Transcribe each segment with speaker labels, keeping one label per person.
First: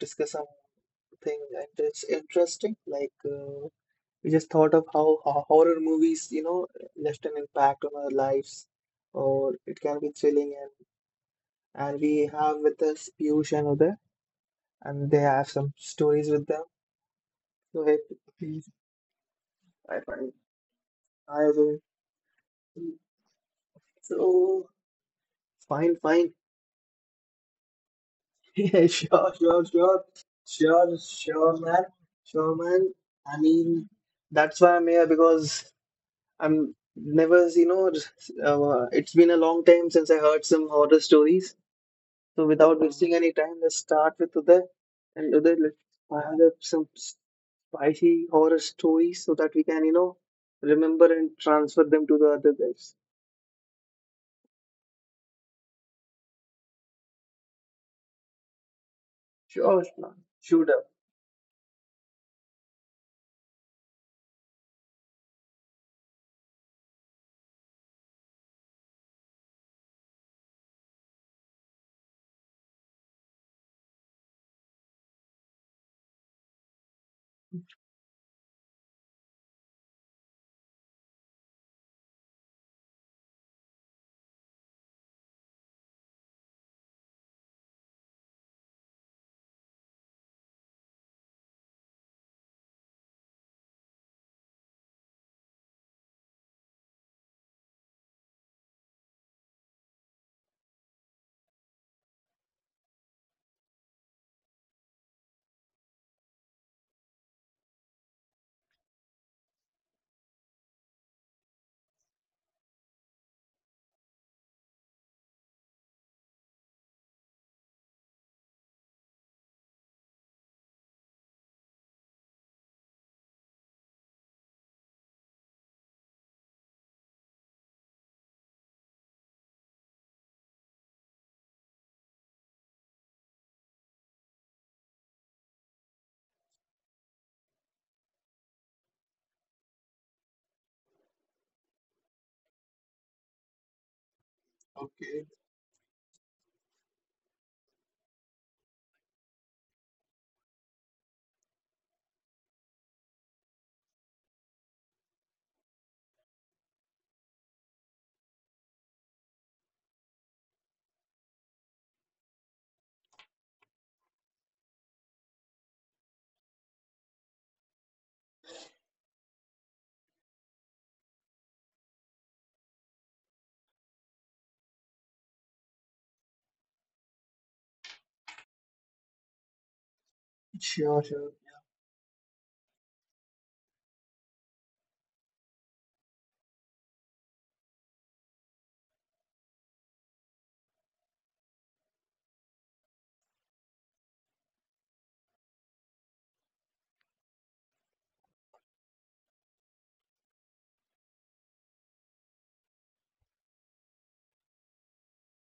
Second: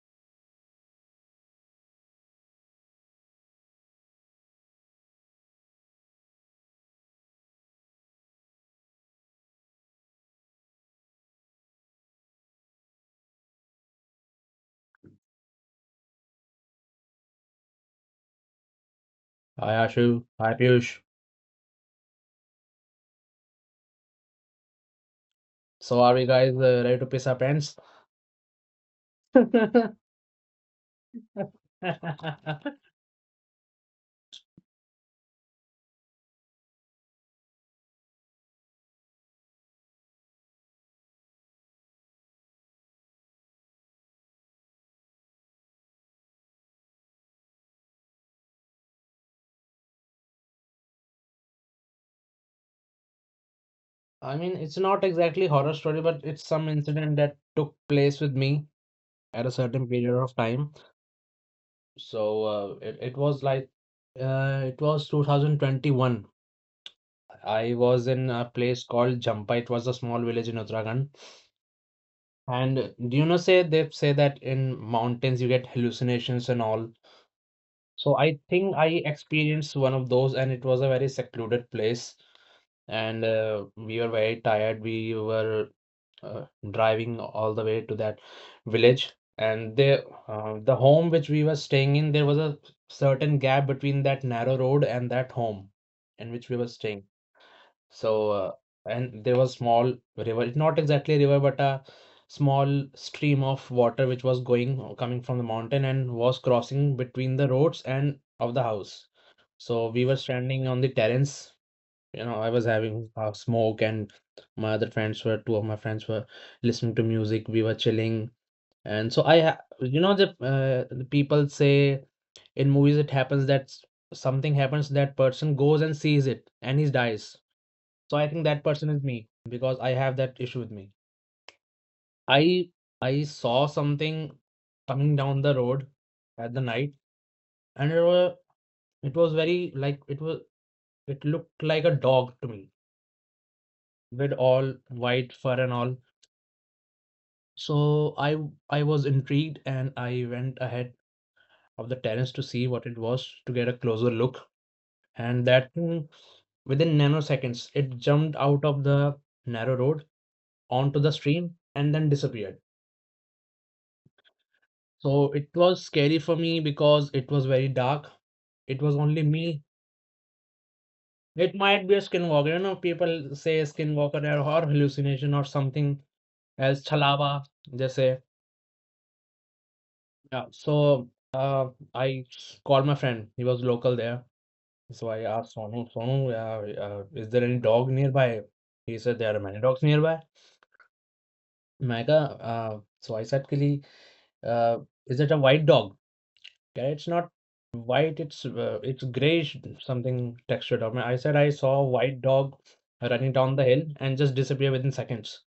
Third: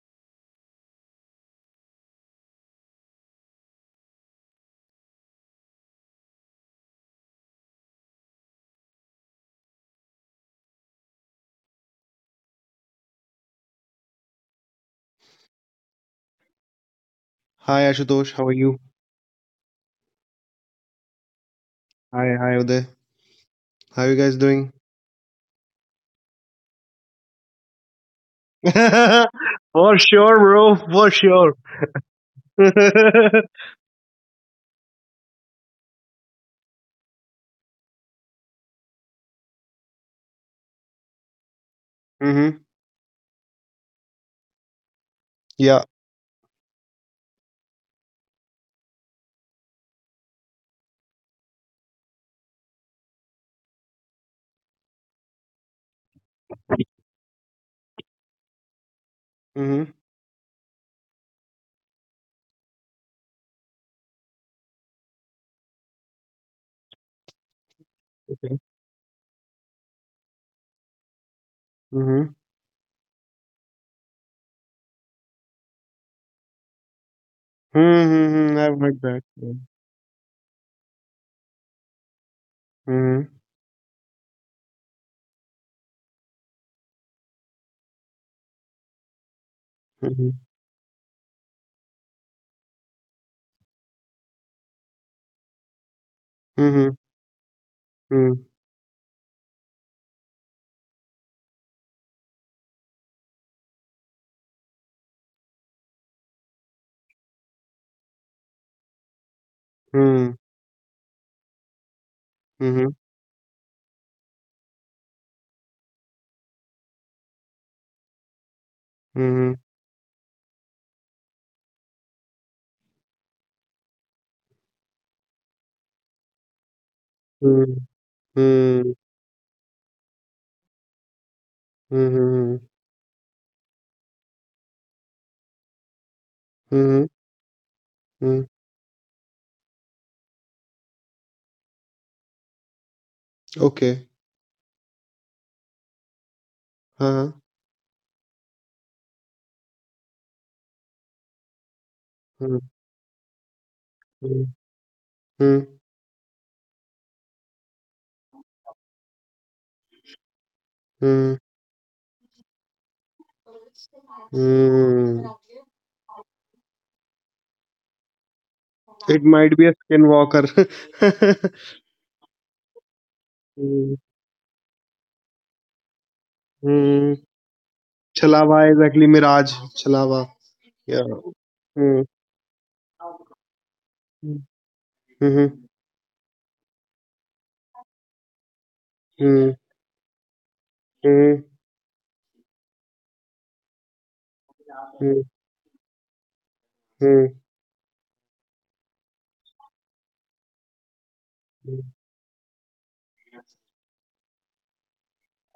Speaker 1: discuss something, and it's interesting. Like we just thought of how horror movies, left an impact on our lives, or it can be thrilling. And we have with us Piyush and Uday, and they have some stories with them.
Speaker 2: Hi
Speaker 1: So hey,
Speaker 2: Ashutosh, how are
Speaker 1: please,
Speaker 2: you?
Speaker 3: Hi
Speaker 1: I
Speaker 3: Ashu.
Speaker 1: find
Speaker 3: Hi Piyush.
Speaker 1: I will.
Speaker 2: Hi, hi Uday. How you guys doing?
Speaker 1: So fine,
Speaker 3: So are we
Speaker 1: fine.
Speaker 3: guys ready to piss our pants?
Speaker 1: Yeah, sure, sure,
Speaker 3: I
Speaker 2: For
Speaker 1: sure,
Speaker 2: sure, bro.
Speaker 1: sure,
Speaker 2: For sure.
Speaker 1: sure, man, sure, man.
Speaker 2: Mm-hmm.
Speaker 1: I mean, that's why I'm here because I'm never, it's been a long time since I heard some horror stories. So without wasting any time, let's start with Uday. And Uday, let's
Speaker 2: Yeah.
Speaker 1: fire up some spicy horror stories so that we can, remember and transfer them to the other guys.
Speaker 3: mean, it's not exactly horror story, but it's some incident that took place with me at a certain
Speaker 1: Sure,
Speaker 2: Mm-hmm.
Speaker 3: period
Speaker 1: man,
Speaker 3: of
Speaker 1: shoot
Speaker 3: time.
Speaker 1: up.
Speaker 3: So it was like it was 2021. I was in a
Speaker 2: Okay.
Speaker 3: place called Jampa. It was a small village in Uttarakhand.
Speaker 2: Mm-hmm.
Speaker 3: And do you know, say they say that in mountains you get hallucinations and all. So I
Speaker 2: Mm-hmm. I've
Speaker 3: think
Speaker 2: heard
Speaker 3: I
Speaker 2: that.
Speaker 3: experienced one of those, and it was a very secluded place, and
Speaker 2: Mm-hmm.
Speaker 3: we were very tired. We were uh, driving all the way to that village, and the
Speaker 2: Mm-hmm.
Speaker 3: uh, the home which we were staying in, there was a certain gap between that narrow road and that home in which we were
Speaker 2: Mm-hmm.
Speaker 3: staying. So,
Speaker 2: Mm-hmm.
Speaker 3: and there was small river. It's not exactly a river, but a small stream of water which was going coming from the mountain and was crossing between the roads and of the house. So we were
Speaker 2: Mm-hmm.
Speaker 3: standing on the terrace. I was having a smoke, and my other friends were two of my friends were listening to music. We were chilling. And so I
Speaker 2: Mm-hmm.
Speaker 3: ha- The people say in movies it happens that something happens, that person goes and sees it, and he dies.
Speaker 2: Mm-hmm.
Speaker 3: So I think that person is me because I have that issue with me. i
Speaker 2: Mm-hmm.
Speaker 3: i saw something coming down the road at the night,
Speaker 2: Mm-hmm.
Speaker 3: and it was very, like, it looked like a dog to me,
Speaker 2: Okay.
Speaker 3: with all
Speaker 1: Okay.
Speaker 3: white fur and all.
Speaker 2: Uh-huh.
Speaker 3: So I was intrigued, and I went ahead of the terrace to
Speaker 2: Mm-hmm.
Speaker 3: see what it was, to get a closer look. And
Speaker 2: Mm-hmm.
Speaker 3: that too, within nanoseconds, it jumped out of the narrow road onto the stream and then disappeared.
Speaker 2: Mm-hmm.
Speaker 3: So it was scary for me because it was very dark. It was
Speaker 2: It
Speaker 3: only
Speaker 2: might be
Speaker 3: me.
Speaker 2: a skinwalker.
Speaker 3: It might be a skinwalker, you know. People say skinwalker or hallucination or something else,
Speaker 2: Mm-hmm.
Speaker 3: chalawa, they say.
Speaker 2: छलावा exactly mirage. छलावा
Speaker 3: Yeah.
Speaker 2: या.
Speaker 1: Sure,
Speaker 3: So
Speaker 1: sure.
Speaker 3: uh,
Speaker 2: hmm.
Speaker 3: I called my friend. He was local there.
Speaker 2: Hmm.
Speaker 3: So I asked,
Speaker 2: hmm.
Speaker 3: "Sonu, Sonu, is there any dog nearby?" He said there are
Speaker 2: hmm.
Speaker 3: many dogs nearby.
Speaker 2: Hmm.
Speaker 3: Mega, so I said, "Kili, uh, is it a white dog?" Yeah, it's
Speaker 2: hmm.
Speaker 3: not white, it's grayish, something textured. I said I saw a white dog running down the hill and just disappear within seconds.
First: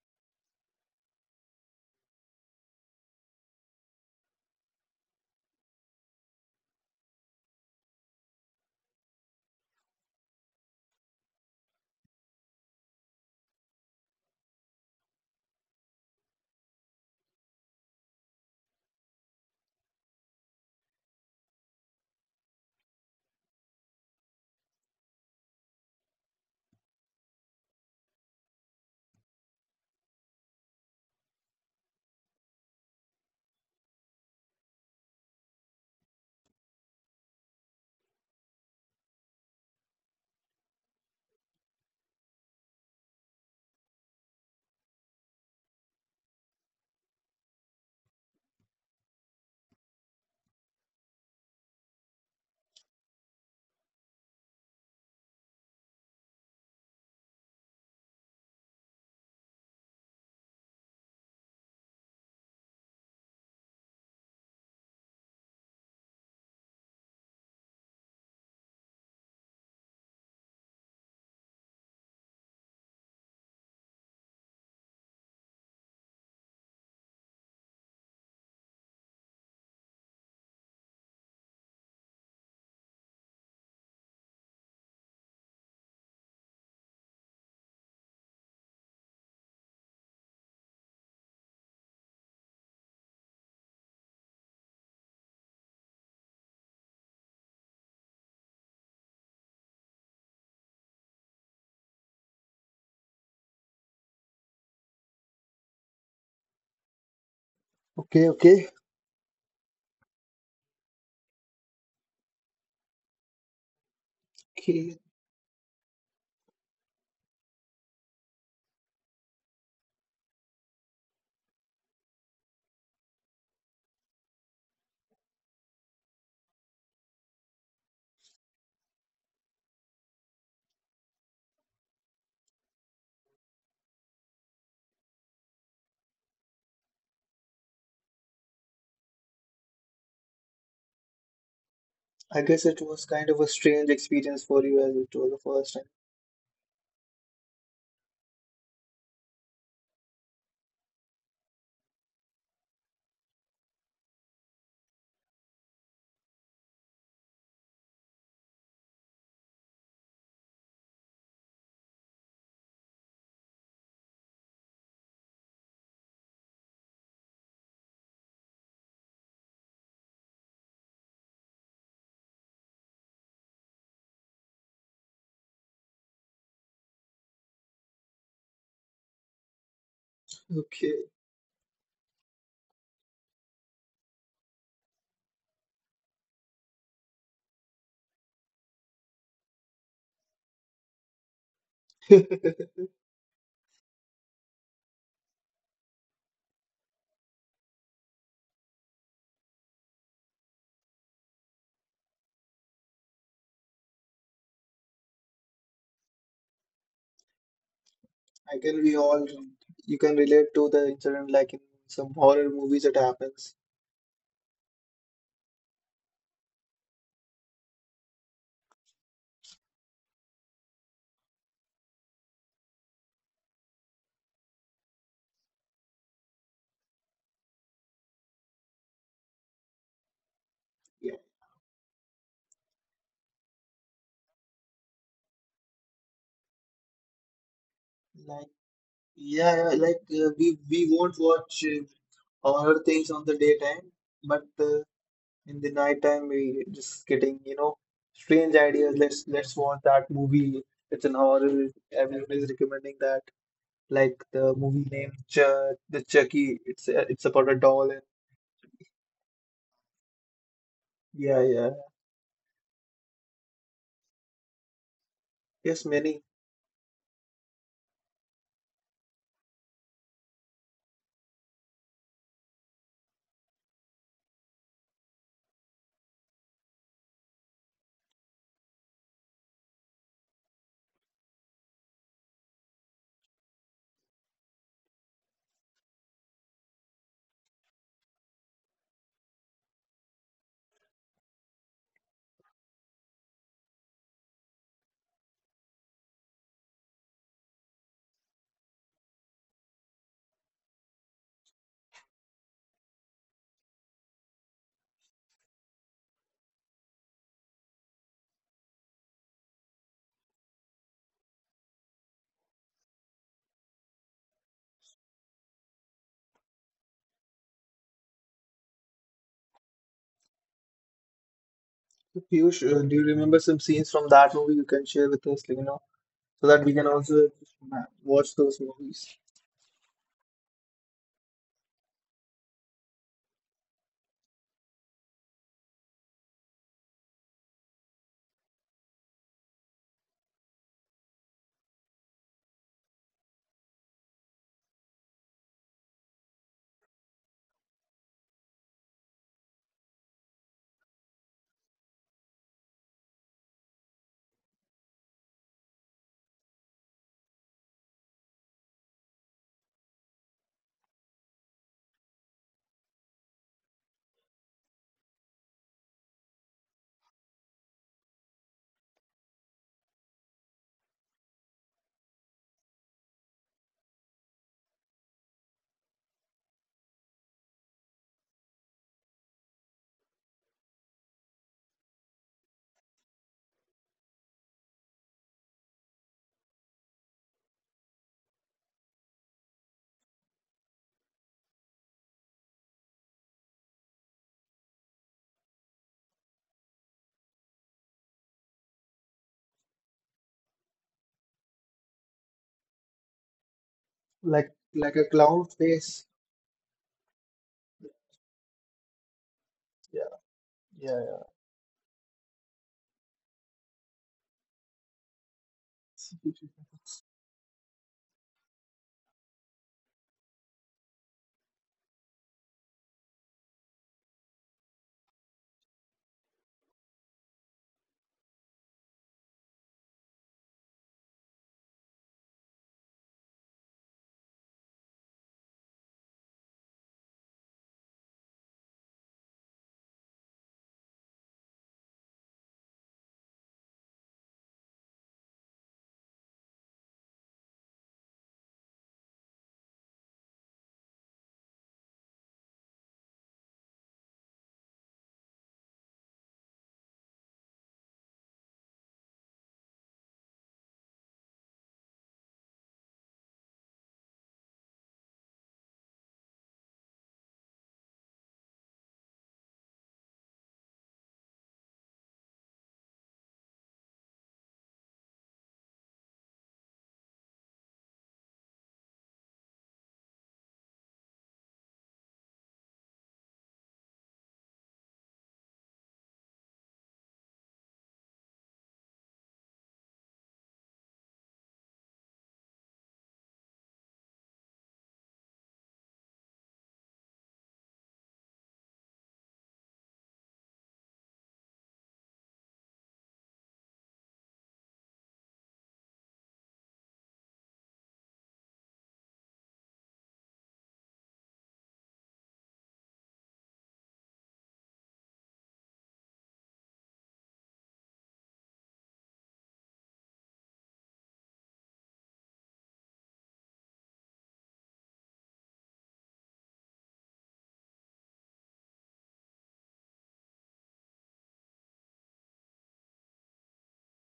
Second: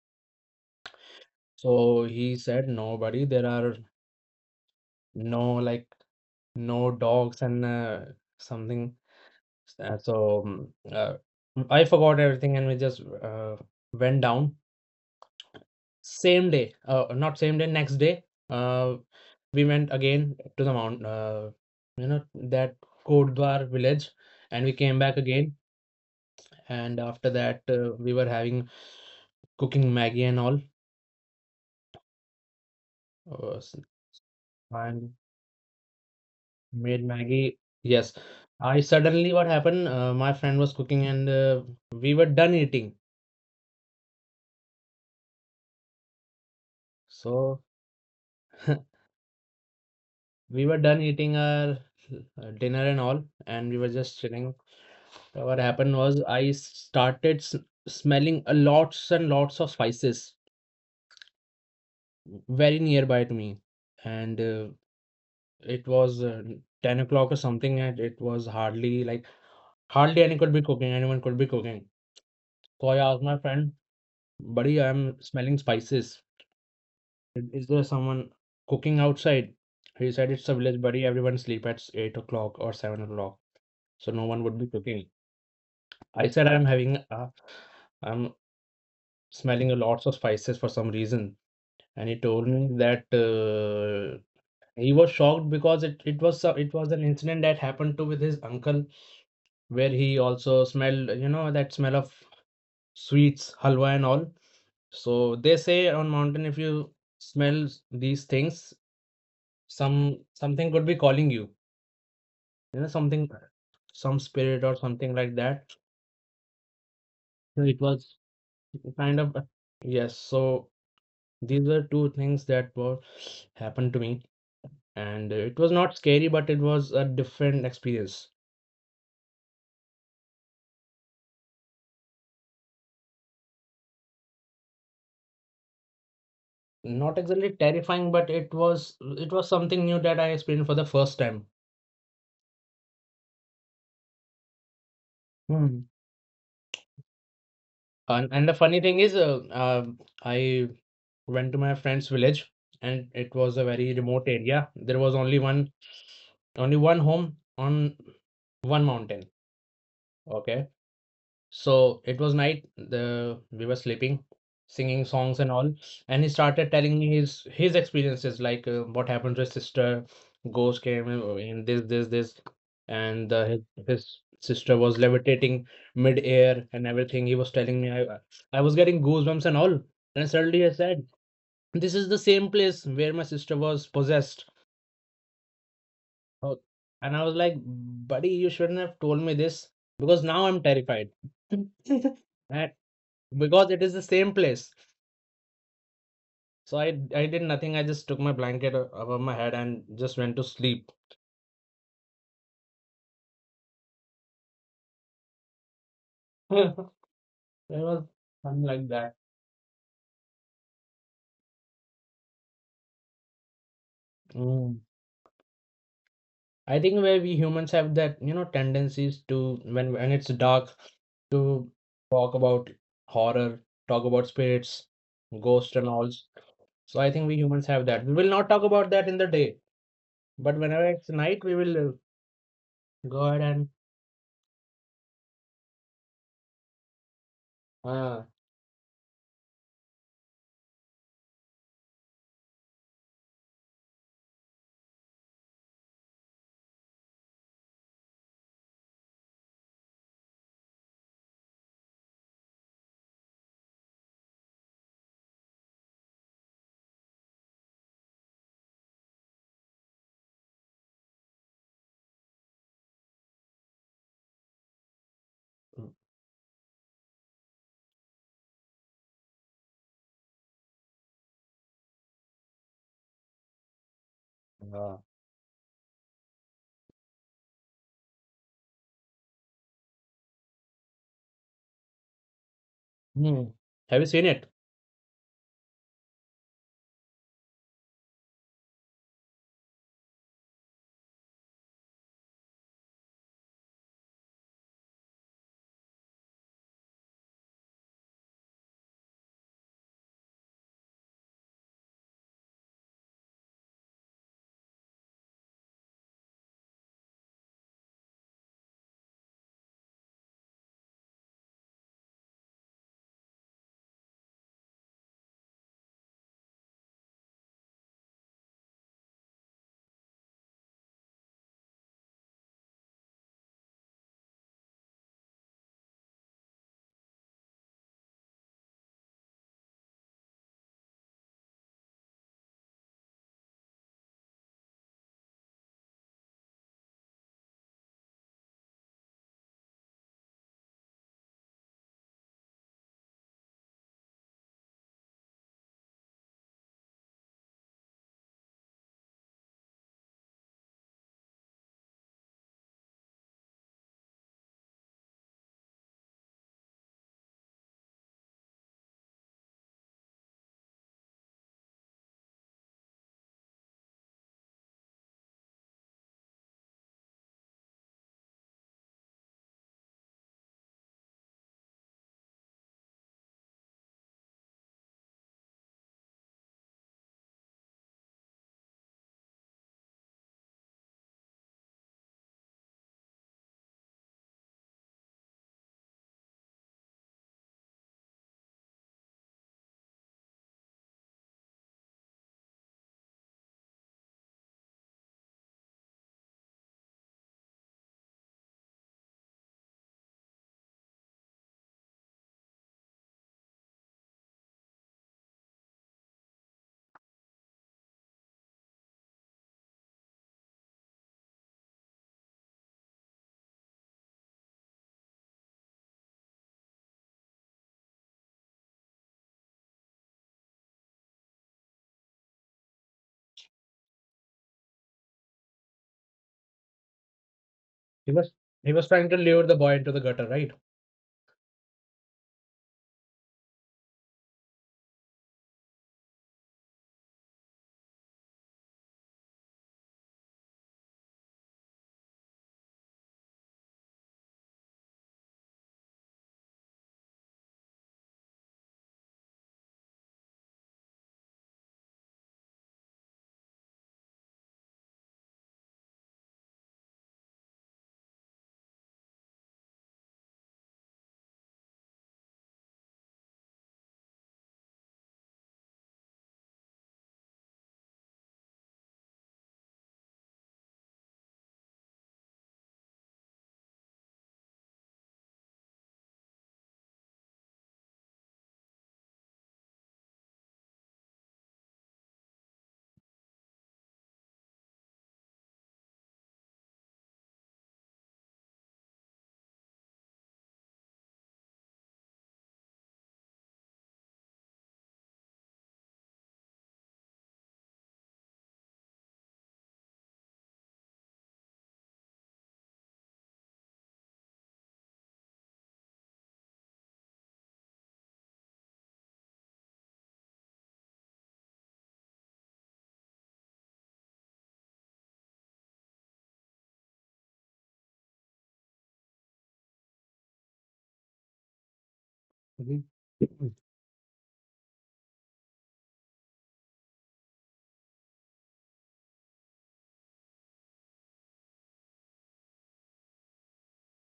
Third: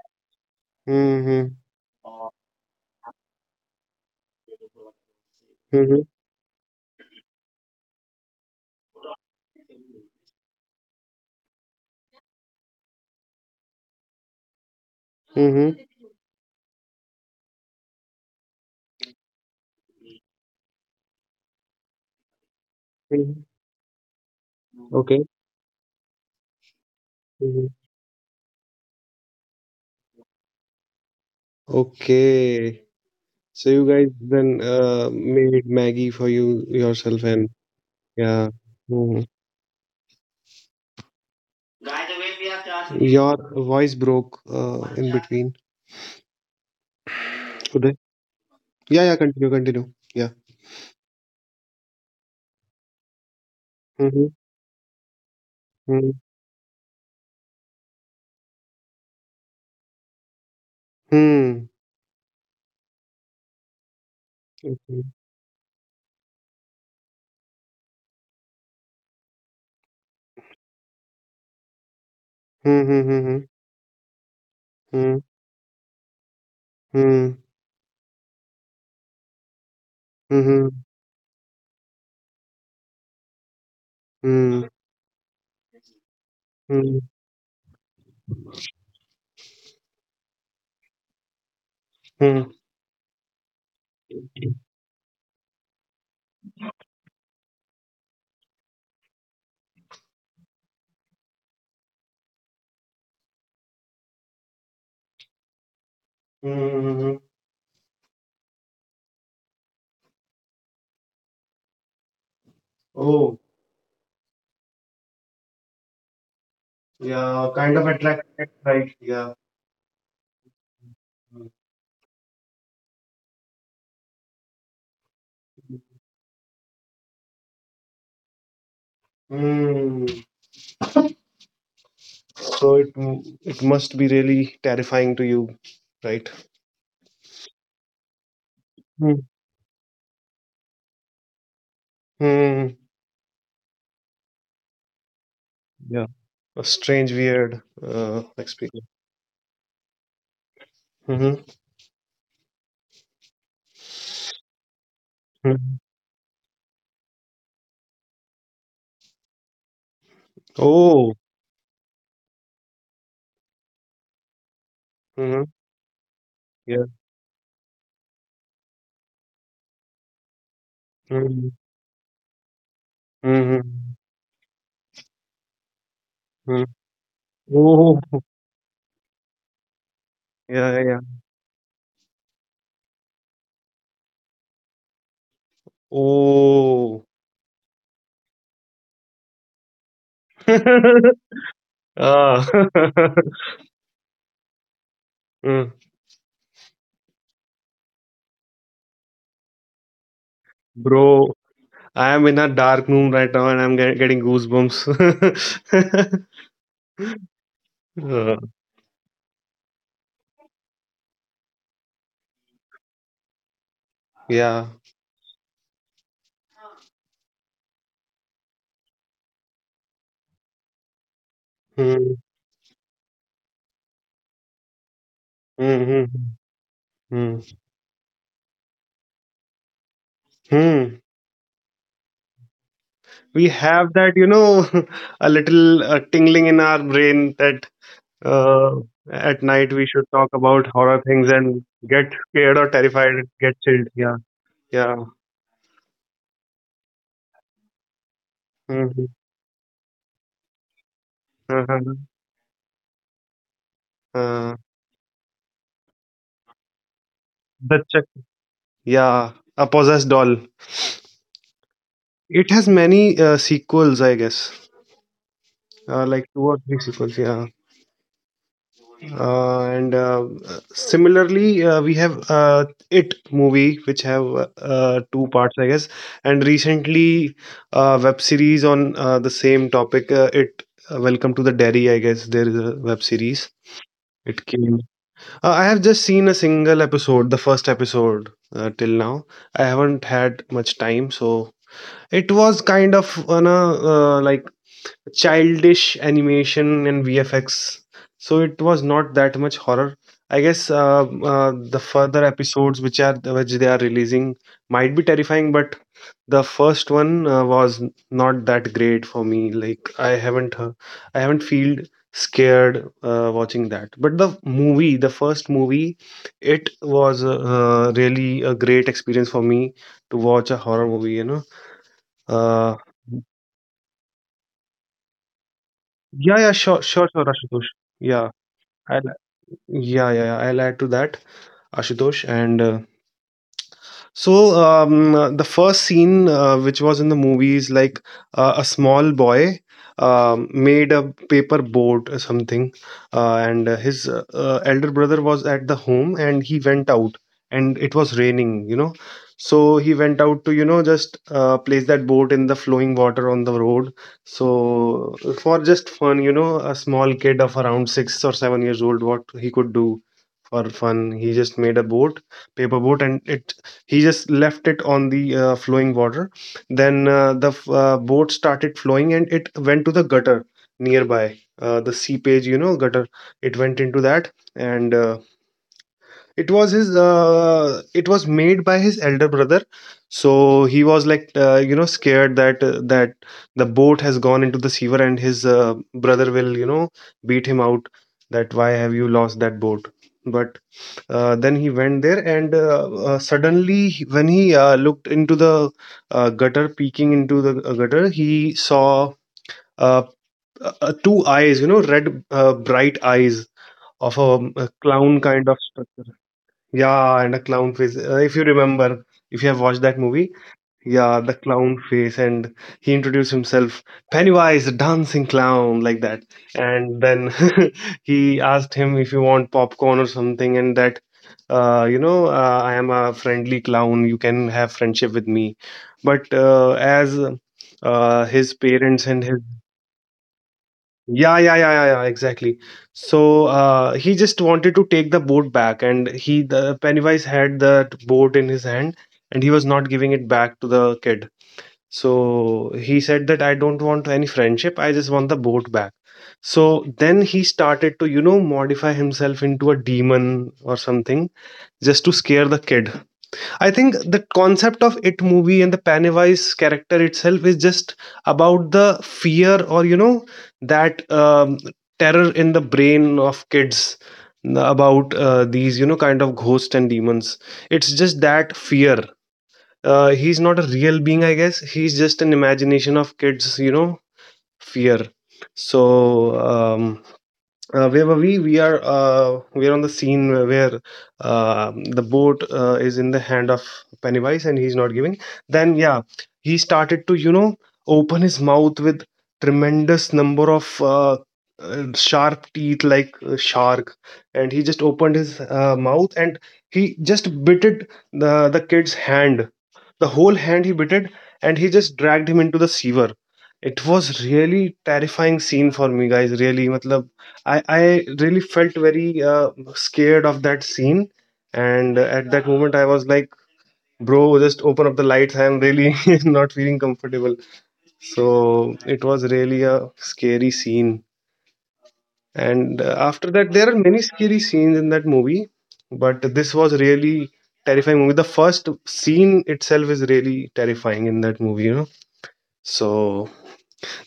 Speaker 2: Hmm.
Speaker 3: So he said, "No, buddy, there are no
Speaker 2: hmm.
Speaker 3: no dogs and something." Uh, so mm, uh, I forgot everything, and we just went down.
Speaker 2: Hmm.
Speaker 3: Same day, not same day, next day, uh, we went again to the that Kodwar village, and we came back
Speaker 2: Okay.
Speaker 3: again. And after that,
Speaker 2: Mhm.
Speaker 3: we were having cooking Maggie and all.
Speaker 2: Okay,
Speaker 3: Uh,
Speaker 2: so
Speaker 3: s-
Speaker 2: you guys then
Speaker 3: and
Speaker 2: made Maggie for you
Speaker 3: made
Speaker 2: yourself, and
Speaker 3: Maggie. Yes,
Speaker 2: yeah.
Speaker 3: I
Speaker 2: Hmm.
Speaker 3: suddenly what happened? My friend was cooking, and we were done eating.
Speaker 2: Your voice broke in between,
Speaker 3: So
Speaker 2: Uday. Yeah, yeah, continue, continue, yeah.
Speaker 3: we were done eating our dinner and all, and we were just
Speaker 2: Mm-hmm.
Speaker 3: chilling. So what happened was I started smelling a lots and lots of spices very nearby to me, and
Speaker 2: Hmm.
Speaker 3: it was 10 o'clock or something, and it was hardly anyone could be cooking. Anyone could be cooking. So I asked my
Speaker 2: Hmm.
Speaker 3: friend, "Buddy, I'm
Speaker 2: Mm,
Speaker 3: smelling spices.
Speaker 2: mm,
Speaker 3: Is there someone cooking outside?" He said, "It's a
Speaker 2: mhm,
Speaker 3: village, buddy. Everyone sleep at 8 o'clock or 7 o'clock, so no one would
Speaker 2: mm,
Speaker 3: be cooking." I said,
Speaker 2: mm,
Speaker 3: I'm smelling a lots of spices for some reason." And he told
Speaker 2: mm,
Speaker 3: me that he was shocked because it was it was an incident that happened to with his uncle, where he also smelled that smell of sweets, halwa and all. So they say on mountain, if you
Speaker 2: mm.
Speaker 3: smell these
Speaker 1: Okay, okay.
Speaker 3: things, some something could be calling you, you know something,
Speaker 2: Oh,
Speaker 3: some spirit or
Speaker 1: Okay,
Speaker 3: something like that.
Speaker 2: yeah,
Speaker 3: So
Speaker 2: kind
Speaker 3: it
Speaker 2: of
Speaker 3: was
Speaker 2: attracted, right?
Speaker 3: kind
Speaker 2: Yeah.
Speaker 3: of, yes, so these were two things that were happened to me, and it was not scary, but it was a different experience.
Speaker 2: Mm. So it must be really terrifying to you, right?
Speaker 3: Not exactly terrifying, but it was
Speaker 2: Mm.
Speaker 3: it was something new that I experienced for the first time.
Speaker 1: I guess
Speaker 2: Mm.
Speaker 1: it was kind of a strange experience for you as it was the first
Speaker 3: Hmm.
Speaker 1: time.
Speaker 2: Yeah. A strange, weird
Speaker 3: And the funny
Speaker 2: experience.
Speaker 3: thing is, I
Speaker 2: Mm-hmm.
Speaker 3: went to my friend's village, and it was a very remote area. There was
Speaker 2: Hmm.
Speaker 3: only one home on one mountain. Okay.
Speaker 2: Oh.
Speaker 3: So it was night. The We were sleeping, singing songs
Speaker 2: Mm-hmm.
Speaker 3: and all, and he started
Speaker 2: Yeah.
Speaker 3: telling me his experiences, like, what happened to his sister. Ghost came
Speaker 2: Mm-hmm.
Speaker 3: in, and this, and his
Speaker 2: Mm-hmm.
Speaker 3: his sister was levitating mid-air and everything. He was telling me, I I
Speaker 2: Oh.
Speaker 3: I was getting goosebumps and all. And suddenly I
Speaker 2: Yeah, yeah,
Speaker 3: said,
Speaker 2: yeah.
Speaker 3: "This is the same place where my sister was possessed." Oh.
Speaker 2: Oh.
Speaker 3: And I was like, "Buddy, you shouldn't have told me this, because now I'm terrified."
Speaker 1: Okay.
Speaker 2: Ah.
Speaker 3: And because it is the same place.
Speaker 2: Mm.
Speaker 3: So I did nothing. I just took my blanket above my head and just went to sleep.
Speaker 2: Bro. I am in a dark room right now and I'm getting goosebumps.
Speaker 3: There was
Speaker 2: Uh,
Speaker 1: I
Speaker 3: something
Speaker 1: guess
Speaker 3: like
Speaker 1: we
Speaker 3: that.
Speaker 1: all you can relate to the incident, like in some horror movies it happens.
Speaker 2: yeah.
Speaker 3: Mm. I think where we humans have that, tendencies to, when it's dark, to
Speaker 2: Hmm.
Speaker 3: talk about horror, talk about spirits, ghosts
Speaker 2: Hmm.
Speaker 3: and all.
Speaker 2: Hmm.
Speaker 3: So I think
Speaker 2: Hmm.
Speaker 3: we
Speaker 2: Hmm.
Speaker 3: humans have that. We will not talk about that in the day, but whenever
Speaker 2: Hmm.
Speaker 3: it's
Speaker 1: Yeah.
Speaker 3: night, we will go ahead
Speaker 2: We
Speaker 3: and
Speaker 2: have that, you know, a little tingling in our brain that
Speaker 3: uh,
Speaker 1: Like
Speaker 2: uh, at
Speaker 1: yeah,
Speaker 2: night
Speaker 1: yeah,
Speaker 2: we should
Speaker 1: like
Speaker 2: talk
Speaker 1: we
Speaker 2: about
Speaker 1: we
Speaker 2: horror
Speaker 1: won't
Speaker 2: things and
Speaker 1: watch
Speaker 2: get scared or
Speaker 1: horror
Speaker 2: terrified,
Speaker 1: things on the
Speaker 2: get chilled.
Speaker 1: daytime,
Speaker 2: Yeah.
Speaker 1: but
Speaker 2: Yeah.
Speaker 1: in the nighttime we just getting, strange ideas.
Speaker 2: Mm-hmm.
Speaker 1: Let's watch that movie. It's an horror.
Speaker 2: Uh-huh.
Speaker 1: Everyone is recommending that. Like
Speaker 2: Uh,
Speaker 1: the movie named Ch the Chucky. It's about a
Speaker 2: the
Speaker 1: doll.
Speaker 2: check. Yeah. A possessed doll.
Speaker 1: Yeah, yeah.
Speaker 2: It has many sequels, I guess.
Speaker 1: Yes,
Speaker 2: Like
Speaker 1: many.
Speaker 2: two or three sequels. Yeah. And similarly we have It movie, which have
Speaker 3: uh,
Speaker 2: two parts, I guess, and recently web series on the same topic it Welcome to the Dairy, I guess there is a web
Speaker 3: hmm.
Speaker 2: series.
Speaker 3: Have you seen
Speaker 2: It
Speaker 3: it?
Speaker 2: came. I have just seen a single episode, the first episode, till now. I haven't had much time, so it was kind of on a uh, like childish animation and VFX. So it was not that much horror. I guess the further episodes which are which they are releasing might be terrifying, but the first one was not that great for me. Like I haven't feel scared watching that. But the movie, the first movie, it was really a great experience for me to watch a horror movie, you know.
Speaker 1: So, Piyush,
Speaker 2: Uh,
Speaker 1: do you remember some scenes from that movie you can share with us, like,
Speaker 2: yeah,
Speaker 1: so
Speaker 2: yeah,
Speaker 1: that we
Speaker 2: sure,
Speaker 1: can
Speaker 2: sure, sure,
Speaker 1: also
Speaker 2: Ashutosh. Yeah.
Speaker 1: watch those
Speaker 2: I'll,
Speaker 1: movies?
Speaker 2: yeah, yeah, yeah, I'll add to that, Ashutosh, and the first scene, which was in the movie, is like a small boy made a paper boat or something, and his elder brother was at the home, and he went out, and it was raining, you know. So he went out to, you know, just place that boat in the flowing water on the road. So for just fun, you know, a small kid of around 6 or 7 years old, what he could do for fun, he just made a boat paper boat and it he just left it on the flowing water. Then the boat started flowing and it went to the gutter nearby, the seepage, you know, gutter. It went into that, and it was made by his elder brother, so he was like, you know, scared that the boat has gone into the sewer and his brother will, you know, beat him out, that why have you lost that boat. But then he went there, and suddenly, when he looked into the gutter, peeking into the gutter, he saw uh, two eyes, you know, red, bright eyes of
Speaker 1: Like,
Speaker 2: a
Speaker 1: like a
Speaker 2: clown
Speaker 1: clown
Speaker 2: kind of
Speaker 1: face.
Speaker 2: structure. Yeah, and a clown face. If you remember, if you have watched that
Speaker 1: Yeah,
Speaker 2: movie,
Speaker 1: yeah,
Speaker 2: yeah,
Speaker 1: yeah.
Speaker 2: the clown face, and he introduced himself, Pennywise, the dancing clown, like
Speaker 1: So,
Speaker 2: that.
Speaker 1: Piyush,
Speaker 2: And then he asked him if you want popcorn or something, and that, you know, I am a friendly clown. You can have friendship with me. But uh, as
Speaker 3: He
Speaker 2: uh,
Speaker 3: was
Speaker 2: his
Speaker 3: he was
Speaker 2: parents
Speaker 3: trying to
Speaker 2: and his,
Speaker 3: lure the boy into the gutter, right?
Speaker 2: yeah, yeah, yeah, yeah, yeah, exactly. So he just wanted to take the boat back, and he the Pennywise had that boat in his hand, and he was not giving it back to the kid, so he said that I don't want any friendship, I just want the boat back. So then he started to, you know, modify himself into a demon or something, just to scare the kid. I think the concept of It movie and the Pennywise character itself is just about the fear, or, you know, that, terror in the brain of kids about these, you know, kind of ghosts and demons. It's just that fear. He's not a real being, I guess. He's just an imagination of kids, you know, fear. So, um, where were we? We are on the scene where, the boat is in the hand of Pennywise and he's not giving. Then yeah, he started to, you know, open his mouth with tremendous number of sharp teeth like a shark, and he just opened his mouth and he just bitted the kid's hand, the whole hand he bitted, and he just dragged him into the sewer. It was really terrifying scene for me, guys. Really, मतलब, I really felt very scared of that scene. And at that moment, I was like, bro, just open up the lights. I'm really not feeling comfortable. So it was really a scary scene. And
Speaker 3: Mhm.
Speaker 2: after that, there are many scary scenes in that movie, but this was really terrifying movie. The first scene itself is really terrifying in that movie, you know. So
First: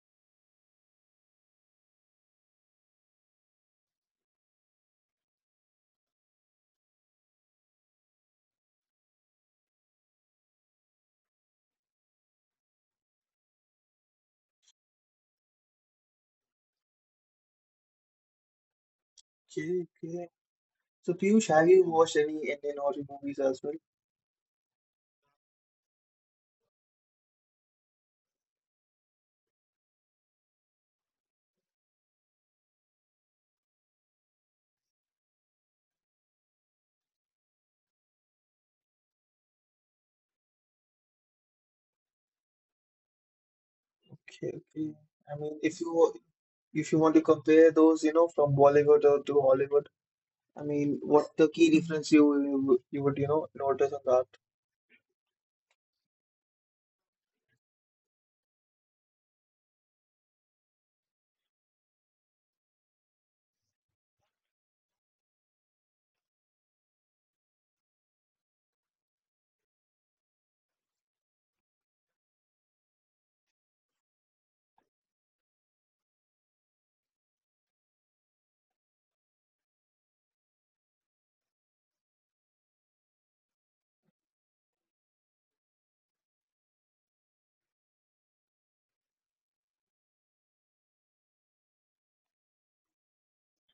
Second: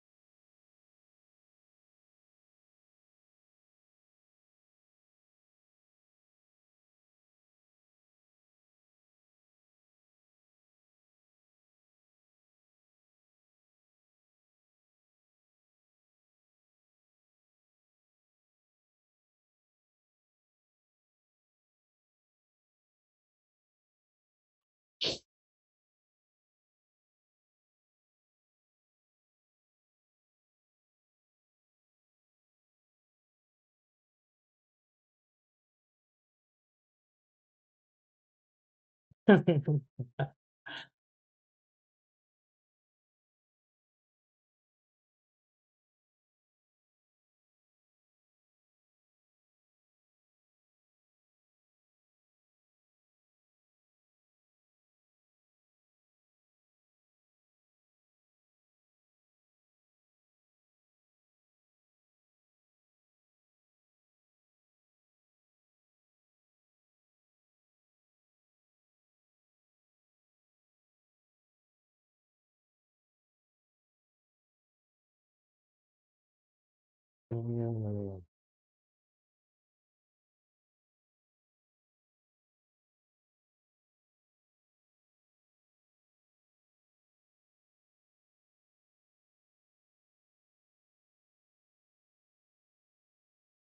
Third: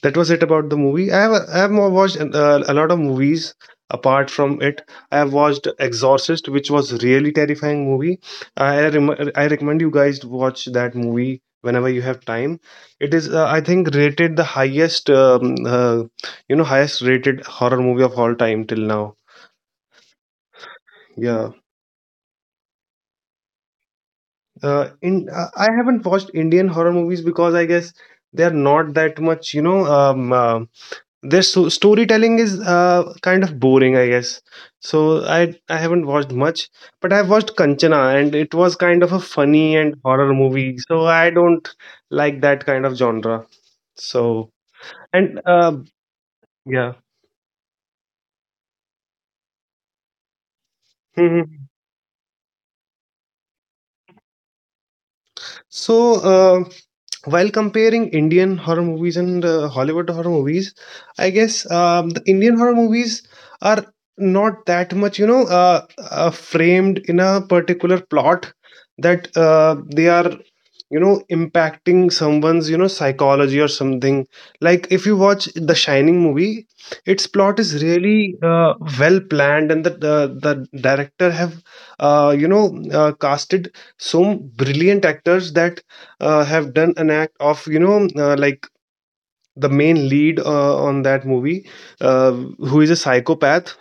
Speaker 2: that was it about the movie. I have more watched a lot of movies apart from it. I have watched Exorcist, which was really terrifying movie. I recommend you guys to watch that movie whenever you have time. It is I think rated the highest, you know, highest rated horror movie of all time till now.
Speaker 1: Okay, okay. So,
Speaker 2: Yeah.
Speaker 1: Piyush, have you watched any Indian horror movies as well?
Speaker 2: In I haven't watched Indian horror movies because I guess they are not that much, you know, their storytelling is kind of boring, I guess, so I haven't watched much. But I've watched Kanchana, and it was kind of a funny and horror movie, so I don't like that kind of genre. So,
Speaker 1: Okay, okay.
Speaker 2: and
Speaker 1: I mean,
Speaker 2: yeah.
Speaker 1: if you want to compare those, from Bollywood or to Hollywood, I mean, what the
Speaker 2: Mhm.
Speaker 1: key difference you would, notice on that?
Speaker 2: So uh, while comparing Indian horror movies and Hollywood horror movies, I guess the Indian horror movies are not that much, you know, framed in a particular plot, that they are, you know, impacting someone's, you know, psychology or something. Like if you watch the Shining movie, its plot is
Speaker 3: Mm,
Speaker 2: really well planned, and the director have, you know, casted some brilliant actors, that have done an act of, you know, like the main lead on that movie, who is a psychopath,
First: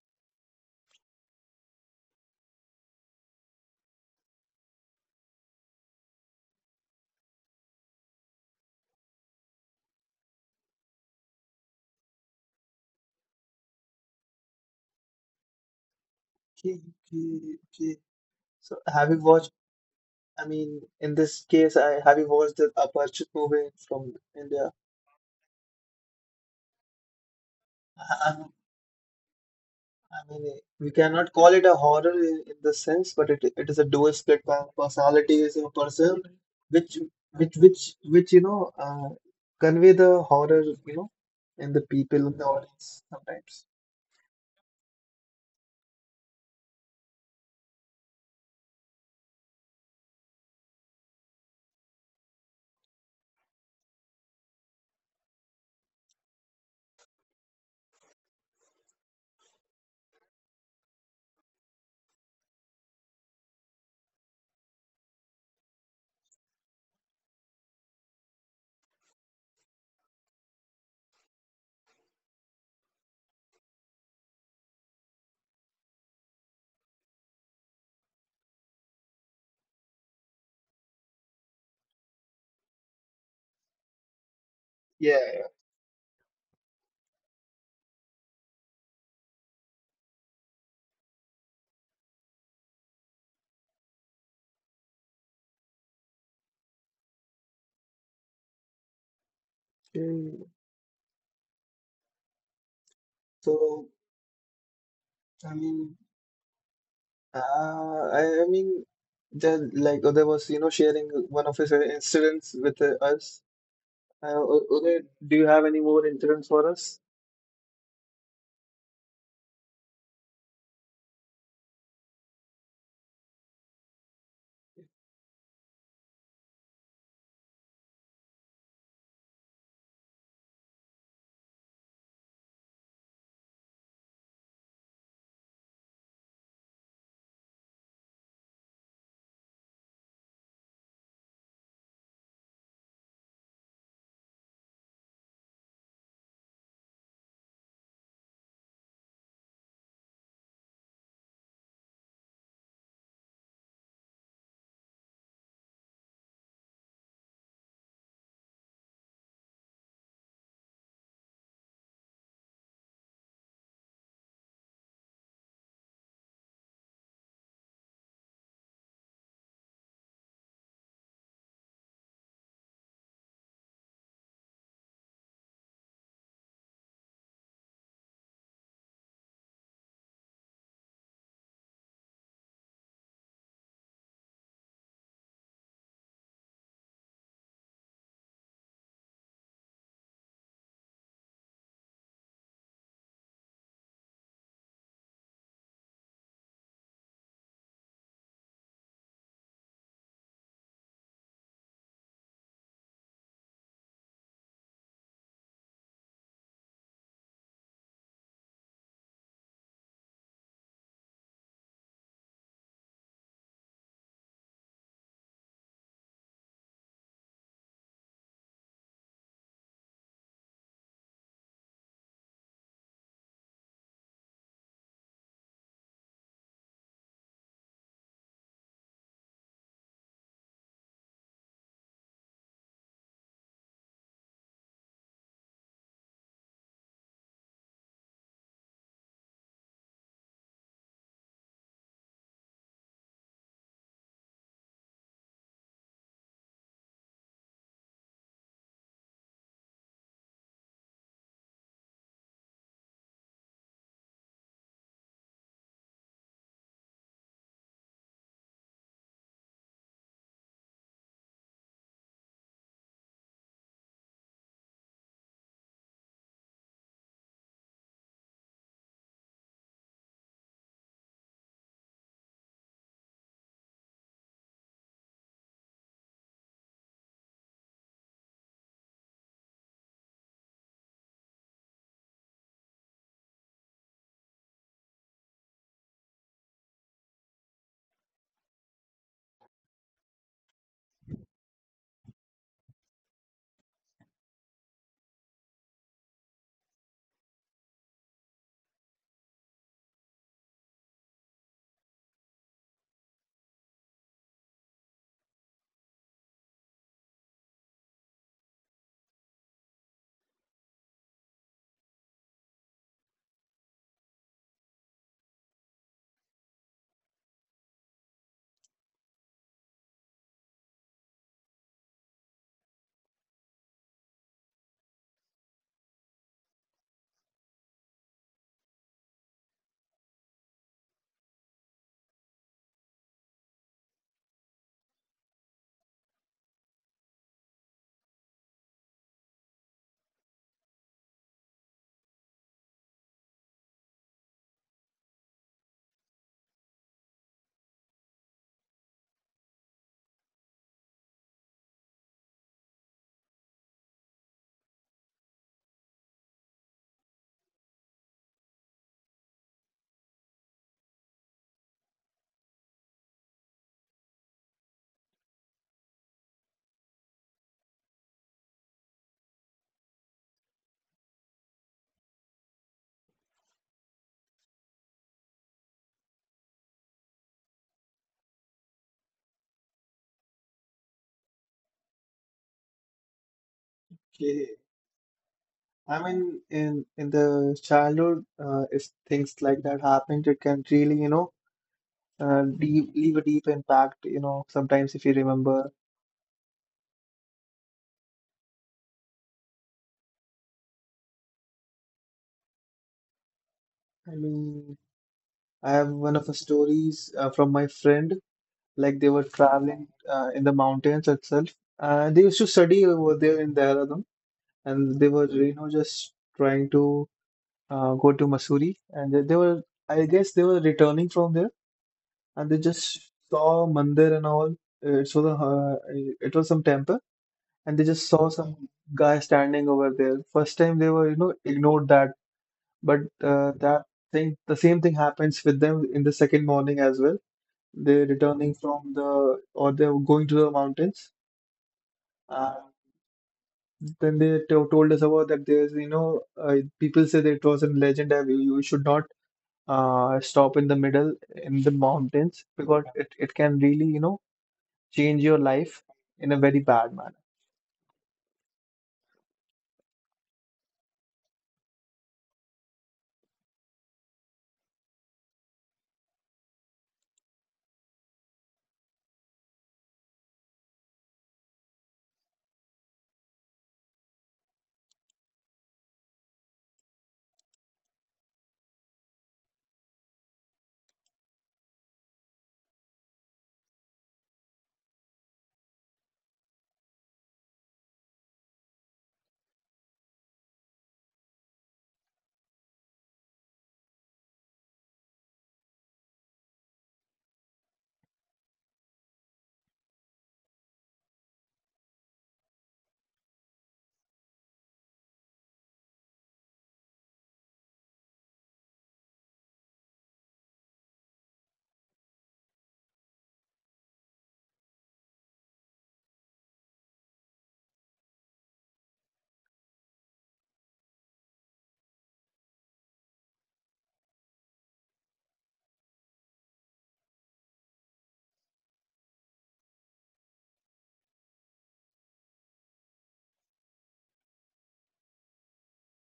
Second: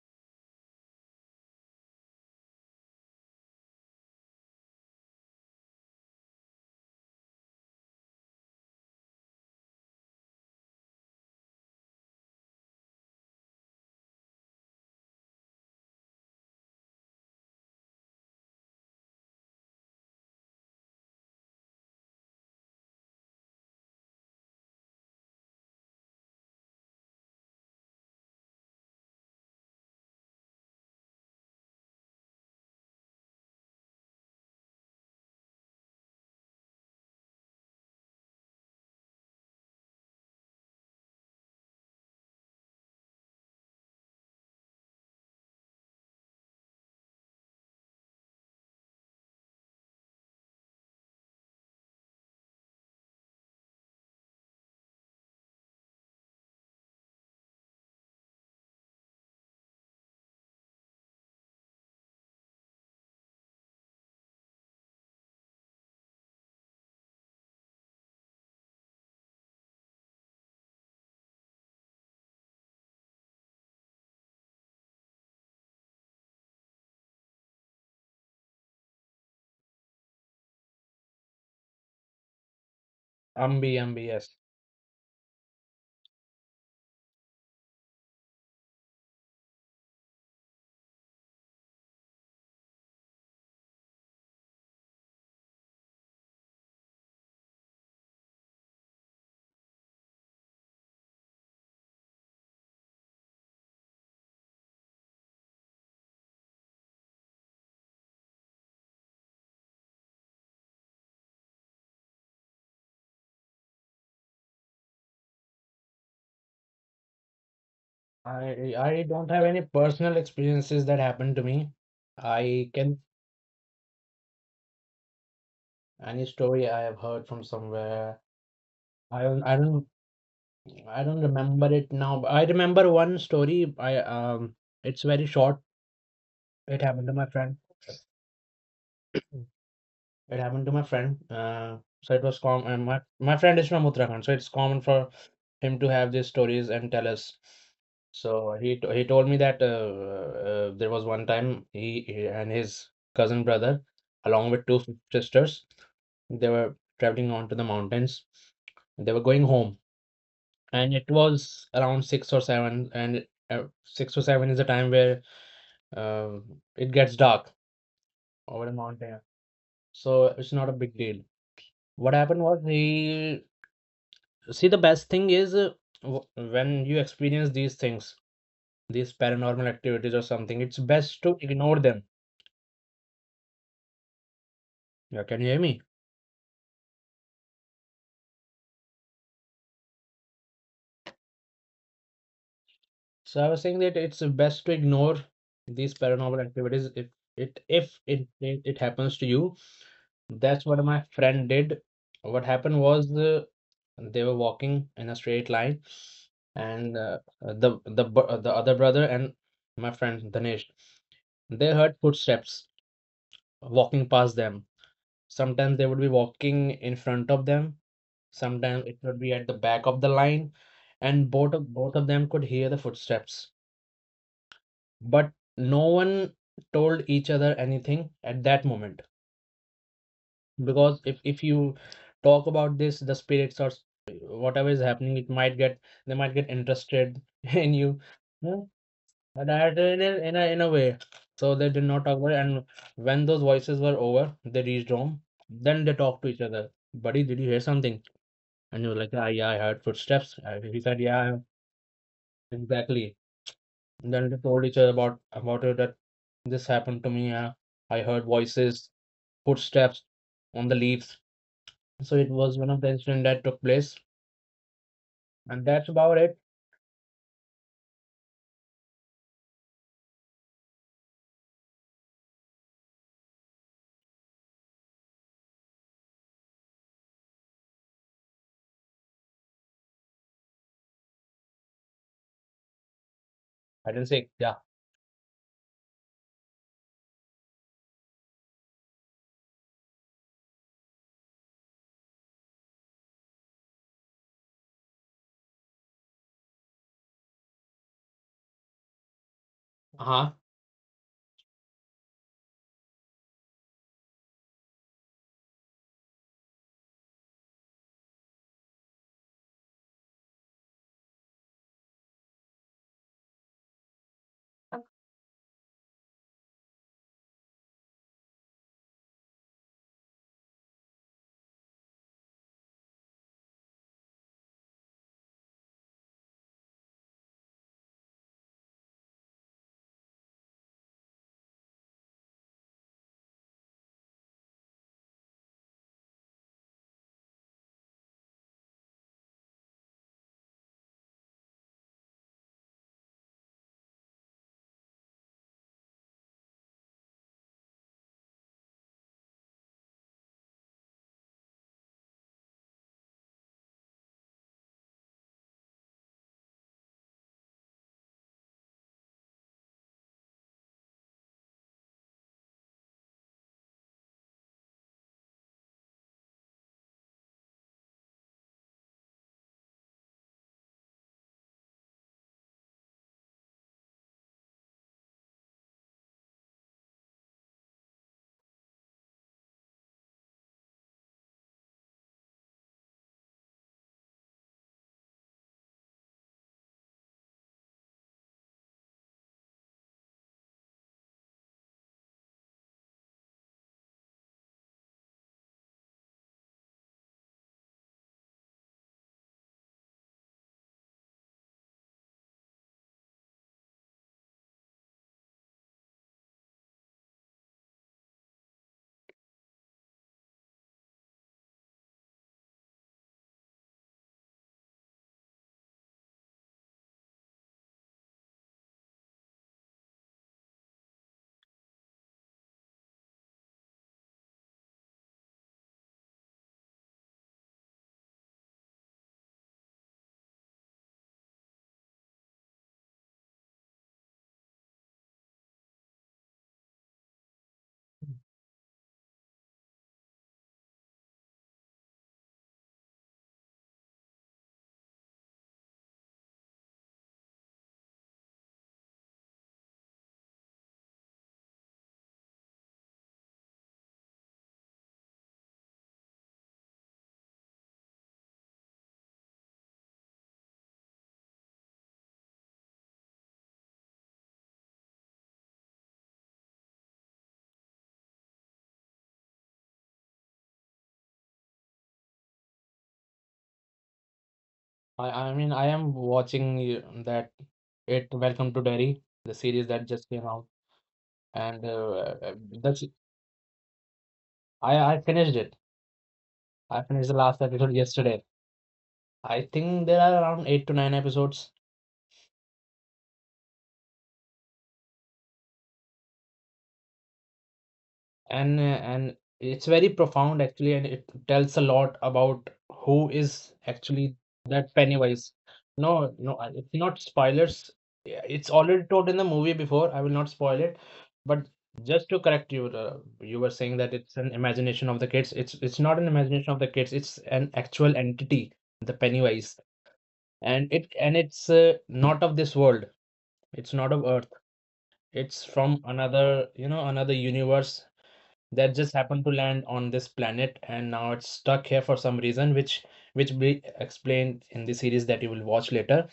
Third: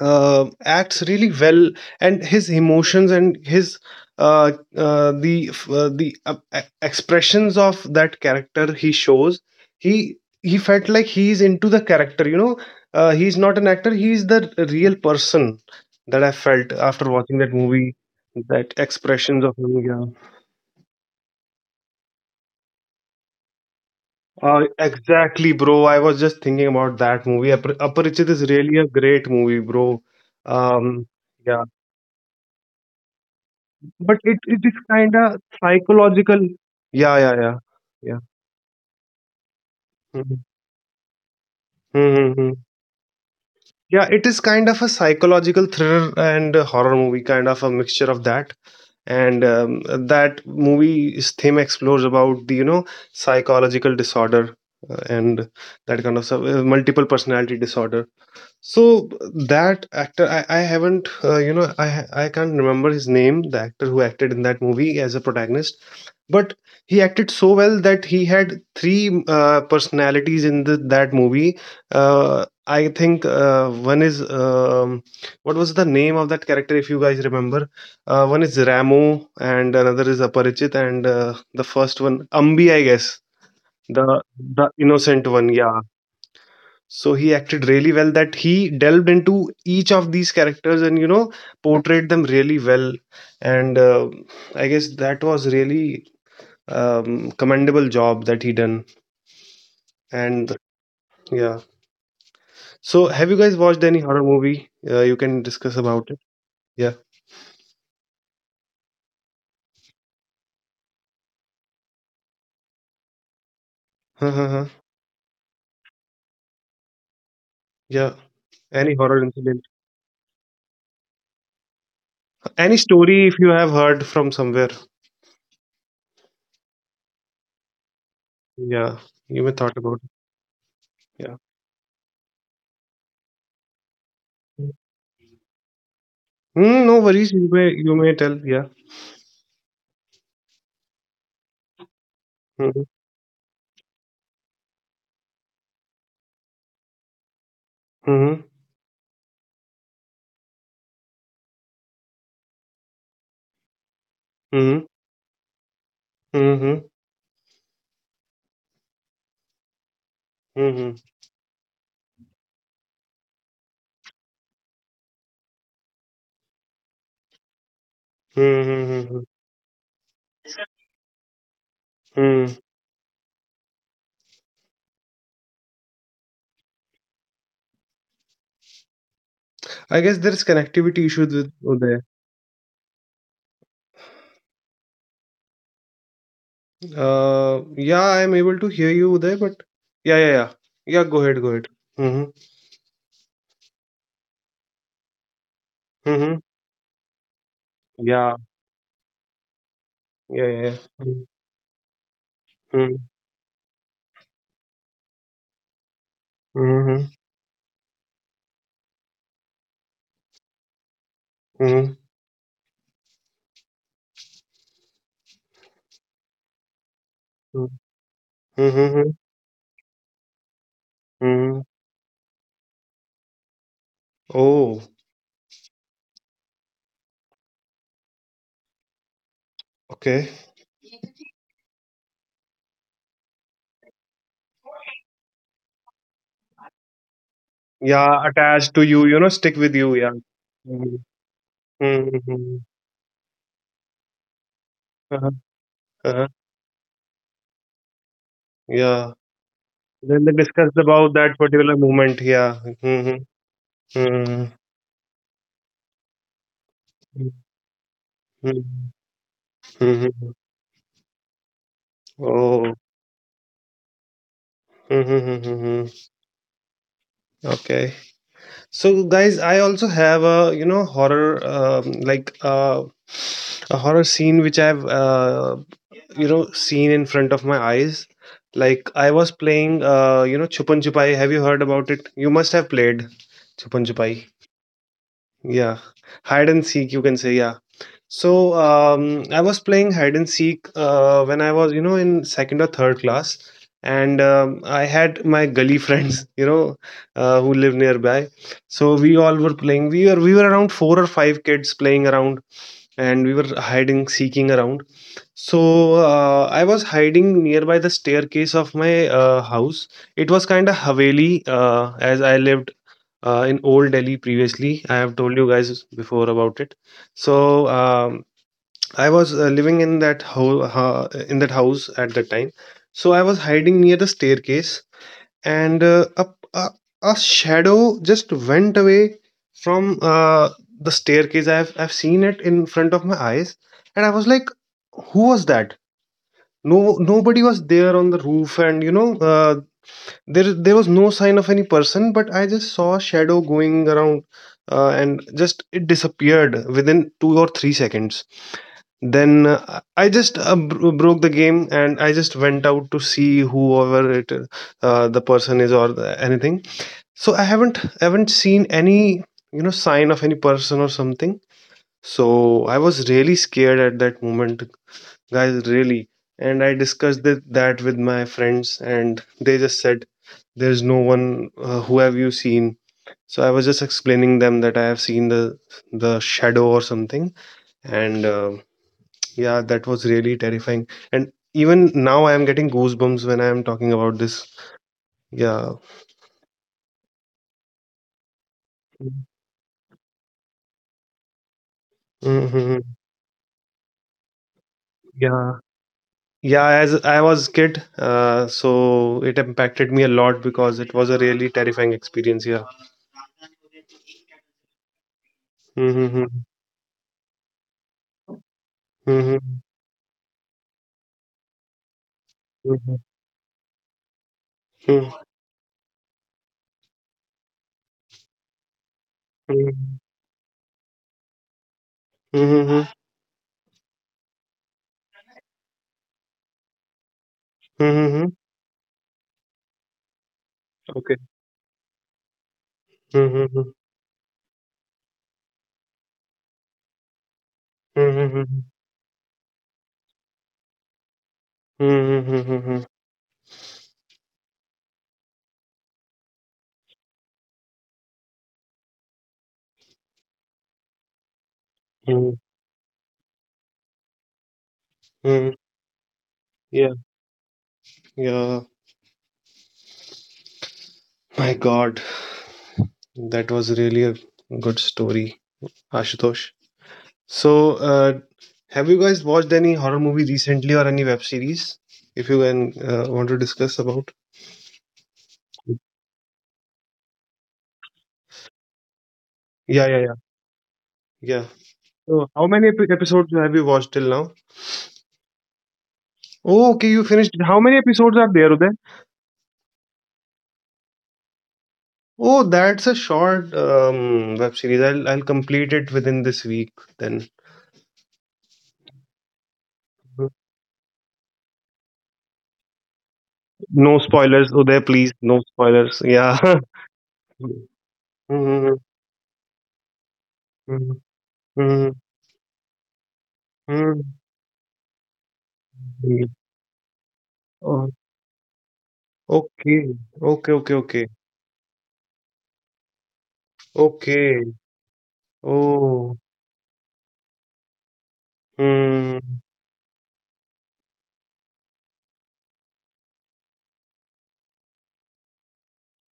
Speaker 2: acts really well, and his emotions and his, the expressions of that character he shows, he he felt like he's into the character, you know, he's not an actor, he's the real person, that I felt
Speaker 1: Okay,
Speaker 2: after watching that
Speaker 1: okay,
Speaker 2: movie,
Speaker 1: okay.
Speaker 2: that
Speaker 1: So, have you
Speaker 2: expressions
Speaker 1: watched
Speaker 2: of him, yeah.
Speaker 1: I mean, in this case, I have you watched the Aperture movie from India?
Speaker 2: Exactly, bro. I was just thinking about that movie. Aparichit
Speaker 1: I,
Speaker 2: is
Speaker 1: I'm-
Speaker 2: really a great movie, bro.
Speaker 1: I mean, we
Speaker 2: Um,
Speaker 1: cannot call
Speaker 2: yeah,
Speaker 1: it a horror in this sense, but it is a dual
Speaker 2: but it
Speaker 1: split
Speaker 2: it is kind
Speaker 1: personality
Speaker 2: of
Speaker 1: is a person
Speaker 2: psychological.
Speaker 1: which
Speaker 2: Yeah, yeah, yeah,
Speaker 1: which which
Speaker 2: yeah.
Speaker 1: which convey the
Speaker 2: Mhm.
Speaker 1: horror, in the people in the
Speaker 2: Mm-hmm.
Speaker 1: audience sometimes.
Speaker 2: Yeah, it is kind of a psychological thriller and a horror movie, kind of a mixture of that. And that movie's theme explores about the, you know, psychological disorder, and that kind of stuff, multiple personality disorder. So that actor, I haven't, you know, I can't remember his name, the actor who acted in that movie as a protagonist, but he acted so well that he had three personalities in the, that movie. I think one is, what was the name of that character, if you guys remember? One is Ramo, and another is Aparichit, and the first one, Ambi, I guess,
Speaker 3: Ambi, Ambi, yes.
Speaker 2: the innocent one.
Speaker 1: Yeah.
Speaker 2: Yeah, so he acted really well that he delved into each of these characters and, you know, portrayed them really well, and I guess that was really, commendable job that he done,
Speaker 1: Yeah. Mm.
Speaker 2: and yeah. So have you guys watched
Speaker 1: So
Speaker 2: any horror movie, you can
Speaker 1: I
Speaker 2: discuss
Speaker 1: mean,
Speaker 2: about it? Yeah.
Speaker 1: uh, I mean, like there was, sharing one of his incidents with us.
Speaker 2: Uh-huh-huh.
Speaker 1: Uday, do you have any more incidents for us?
Speaker 2: Yeah,
Speaker 3: I
Speaker 2: any
Speaker 3: I
Speaker 2: horror
Speaker 3: don't have
Speaker 2: incident,
Speaker 3: any personal experiences that happened to me. I
Speaker 2: any
Speaker 3: can
Speaker 2: story if you have heard from somewhere,
Speaker 3: Any story I have heard from somewhere.
Speaker 2: yeah,
Speaker 3: I
Speaker 2: you
Speaker 3: don't
Speaker 2: may
Speaker 3: I
Speaker 2: thought
Speaker 3: don't
Speaker 2: about it.
Speaker 3: I don't
Speaker 2: Yeah.
Speaker 3: remember it now. But I remember one story. I It's very short.
Speaker 2: Mm,
Speaker 3: It
Speaker 2: no
Speaker 3: happened to
Speaker 2: worries,
Speaker 3: my
Speaker 2: you
Speaker 3: friend.
Speaker 2: may, you may tell, yeah.
Speaker 3: It happened to my friend. So it was common.
Speaker 2: Mm-hmm.
Speaker 3: And my friend is from Uttarakhand, so it's common for him to have these stories and tell us.
Speaker 2: Mm-hmm.
Speaker 3: So he told me that, there was one time, he and his cousin brother, along with
Speaker 2: Mm-hmm.
Speaker 3: two sisters, they were
Speaker 2: Mm-hmm.
Speaker 3: traveling on to the mountains. They were going home,
Speaker 2: Mm-hmm.
Speaker 3: and it was around six or seven. And six or seven is the time where, uh, it gets dark
Speaker 2: Hmm,
Speaker 3: over the
Speaker 2: hmm, hmm,
Speaker 3: mountain, so it's not a big deal. What happened
Speaker 2: hmm, hmm.
Speaker 3: was he see, the best thing is, w- when you experience these things, these paranormal
Speaker 2: I guess
Speaker 3: activities or
Speaker 2: there's
Speaker 3: something, it's
Speaker 2: connectivity
Speaker 3: best
Speaker 2: issues
Speaker 3: to
Speaker 2: with
Speaker 3: ignore
Speaker 2: Uday.
Speaker 3: them. Yeah, can you hear me?
Speaker 2: Yeah, I'm able to hear you, Uday, but yeah, yeah, yeah. Yeah, go ahead, go ahead. Mm-hmm.
Speaker 3: So I was saying that it's best to ignore these
Speaker 2: Mm-hmm.
Speaker 3: paranormal activities, if it
Speaker 2: Yeah,
Speaker 3: it happens to you.
Speaker 2: yeah,
Speaker 3: That's
Speaker 2: yeah.
Speaker 3: what my friend did. What happened
Speaker 2: Mm-hmm.
Speaker 3: was, they were walking in a straight line, and
Speaker 2: Mm-hmm.
Speaker 3: the other brother and my friend Dhanesh, they
Speaker 2: Mm-hmm.
Speaker 3: heard footsteps walking past them. Sometimes they would be walking in front of them, sometimes it
Speaker 2: Mm-hmm.
Speaker 3: would be at the back of the line, and
Speaker 2: Mm-hmm.
Speaker 3: both of them could hear the footsteps.
Speaker 2: Oh,
Speaker 3: But no one told each other anything at that moment,
Speaker 2: okay.
Speaker 3: because if you talk about this, the spirits or whatever is happening, it might get they might get interested in you.
Speaker 2: Yeah,
Speaker 3: Yeah.
Speaker 2: attached to you, stick with
Speaker 3: That
Speaker 2: you,
Speaker 3: in
Speaker 2: yeah.
Speaker 3: a, in a
Speaker 2: Mm-hmm.
Speaker 3: way. So they did not talk about it.
Speaker 2: Mm-hmm.
Speaker 3: And when those voices were over, they reached home.
Speaker 2: Uh-huh.
Speaker 3: Then they talked to
Speaker 2: Uh-huh.
Speaker 3: each other. "Buddy, did you hear something?" And he was like,
Speaker 2: Yeah.
Speaker 3: "Yeah, yeah, I heard
Speaker 2: Then they
Speaker 3: footsteps."
Speaker 2: discussed
Speaker 3: He said,
Speaker 2: about
Speaker 3: "Yeah,
Speaker 2: that particular moment, yeah.
Speaker 3: exactly."
Speaker 2: Mm-hmm.
Speaker 3: And then they
Speaker 2: Mm-hmm.
Speaker 3: told each other about it that this happened to me. Yeah, I heard voices, footsteps
Speaker 2: Mm-hmm.
Speaker 3: on the leaves. So it was one
Speaker 2: Oh,
Speaker 3: of the incident that took place, and
Speaker 2: mm-hmm,
Speaker 3: that's about it.
Speaker 2: okay. So, guys, I also have a horror, like, a horror scene which I've seen in front of my eyes. Like I was playing Chupan Chupai. Have you heard about it? You must have played
Speaker 3: I didn't
Speaker 2: Chupan
Speaker 3: say, yeah,
Speaker 2: Chupai. Yeah, hide and seek. You can say, yeah. So I was playing hide and seek when I was, you know, in second or third class, and I had my gully friends, who live nearby. So we all were playing.
Speaker 3: uh-huh.
Speaker 2: We were around 4 or 5 kids playing around, and we were hiding, seeking around. So I was hiding nearby the staircase of my house. It was kind of haveli, as I lived in Old Delhi previously. I have told you guys before about it. So I was living in in that house at that time, so I was hiding near the staircase, and a a shadow just went away from the staircase. I've seen it in front of my eyes, and I was like, "Who was that?" No, nobody was there on the roof, and there was no sign of any person. But I just saw a shadow going around, and just it disappeared within 2 or 3 seconds. Then I just broke the game, and I just went out to see whoever it, the person is, or the, anything. So I haven't seen any sign of any person or something. So I was really scared at that moment, guys, really. And I discussed that with my friends, and they just said there's no one. Who have you seen? So I was just explaining them that I have seen the shadow or something. And yeah, that was really terrifying. And even now, I am getting goosebumps when I am talking about this.
Speaker 1: Okay.
Speaker 2: Yeah.
Speaker 1: I mean, in the childhood, if things like that happened, it can really,
Speaker 2: Hmm.
Speaker 1: leave a deep impact. Sometimes if you
Speaker 2: Yeah.
Speaker 1: remember,
Speaker 2: Yeah, as I was kid, so it impacted me a lot because it was a really terrifying experience. Yeah.
Speaker 1: I mean, I have one of the
Speaker 2: Mm-hmm.
Speaker 1: stories from my friend. Like they were
Speaker 2: Mm-hmm.
Speaker 1: traveling in the mountains itself. They used to study
Speaker 2: Mm-hmm.
Speaker 1: over there in Dehradun, and they were, just trying to go to Mussoorie, and they were,
Speaker 2: Mm-hmm.
Speaker 1: I guess, they were returning from there, and they
Speaker 2: Mm-hmm.
Speaker 1: just saw mandir and all. It so the it was some temple, and they just
Speaker 2: Mm-hmm.
Speaker 1: saw some guy standing over there. First time they were,
Speaker 2: Okay.
Speaker 1: ignored that, but
Speaker 2: Mm-hmm.
Speaker 1: that thing the same thing happens with them in the second morning as well. They're returning
Speaker 2: Mm-hmm.
Speaker 1: from the or they're going to the mountains. Uh,
Speaker 2: Mm-hmm.
Speaker 1: then they told us about that there's, people say that it was a legend that you should not stop in the middle in the mountains, because it can really, change your
Speaker 2: Mm-hmm.
Speaker 1: life in a very
Speaker 2: Yeah.
Speaker 1: bad manner.
Speaker 2: Yeah. My God, that was really a good story, Ashutosh. So, have you guys watched any horror movie recently or any web series? If you can, want to discuss about.
Speaker 3: I mean, I am watching that It, Welcome to Derry, the series
Speaker 2: Yeah,
Speaker 3: that
Speaker 2: yeah,
Speaker 3: just
Speaker 2: yeah,
Speaker 3: came out,
Speaker 2: yeah.
Speaker 3: and
Speaker 2: So, how many
Speaker 3: that's
Speaker 2: episodes have you watched till now?
Speaker 3: I finished it.
Speaker 2: Oh,
Speaker 3: I
Speaker 2: okay, you
Speaker 3: finished the
Speaker 2: finished.
Speaker 3: last
Speaker 2: How
Speaker 3: episode
Speaker 2: many episodes
Speaker 3: yesterday.
Speaker 2: are there, Uday?
Speaker 3: I think there are around eight to nine episodes,
Speaker 2: Oh, that's a short, web series. I'll complete it within this week. Then
Speaker 3: and uh, and it's very profound actually, and it tells a lot about who is
Speaker 2: no
Speaker 3: actually
Speaker 2: spoilers,
Speaker 3: that
Speaker 2: Uday. Please,
Speaker 3: Pennywise.
Speaker 2: no spoilers.
Speaker 3: No,
Speaker 2: Yeah.
Speaker 3: no, it's not spoilers. Yeah, it's
Speaker 2: Mhm,
Speaker 3: already told in the movie before. I will not spoil it.
Speaker 2: mhm,
Speaker 3: But
Speaker 2: mhm,
Speaker 3: just to correct you, you were saying that
Speaker 2: mhm.
Speaker 3: it's an imagination of the kids. It's not an imagination of the kids, it's an
Speaker 2: Oh,
Speaker 3: actual entity, the Pennywise.
Speaker 2: okay, okay, okay, okay,
Speaker 3: And it's, not of this world. It's not of Earth.
Speaker 2: okay.
Speaker 3: It's from
Speaker 2: Oh,
Speaker 3: another, another universe, that just happened to
Speaker 2: hmm.
Speaker 3: land on this planet, and now it's stuck here for some reason, which we explained in the series that you will watch later.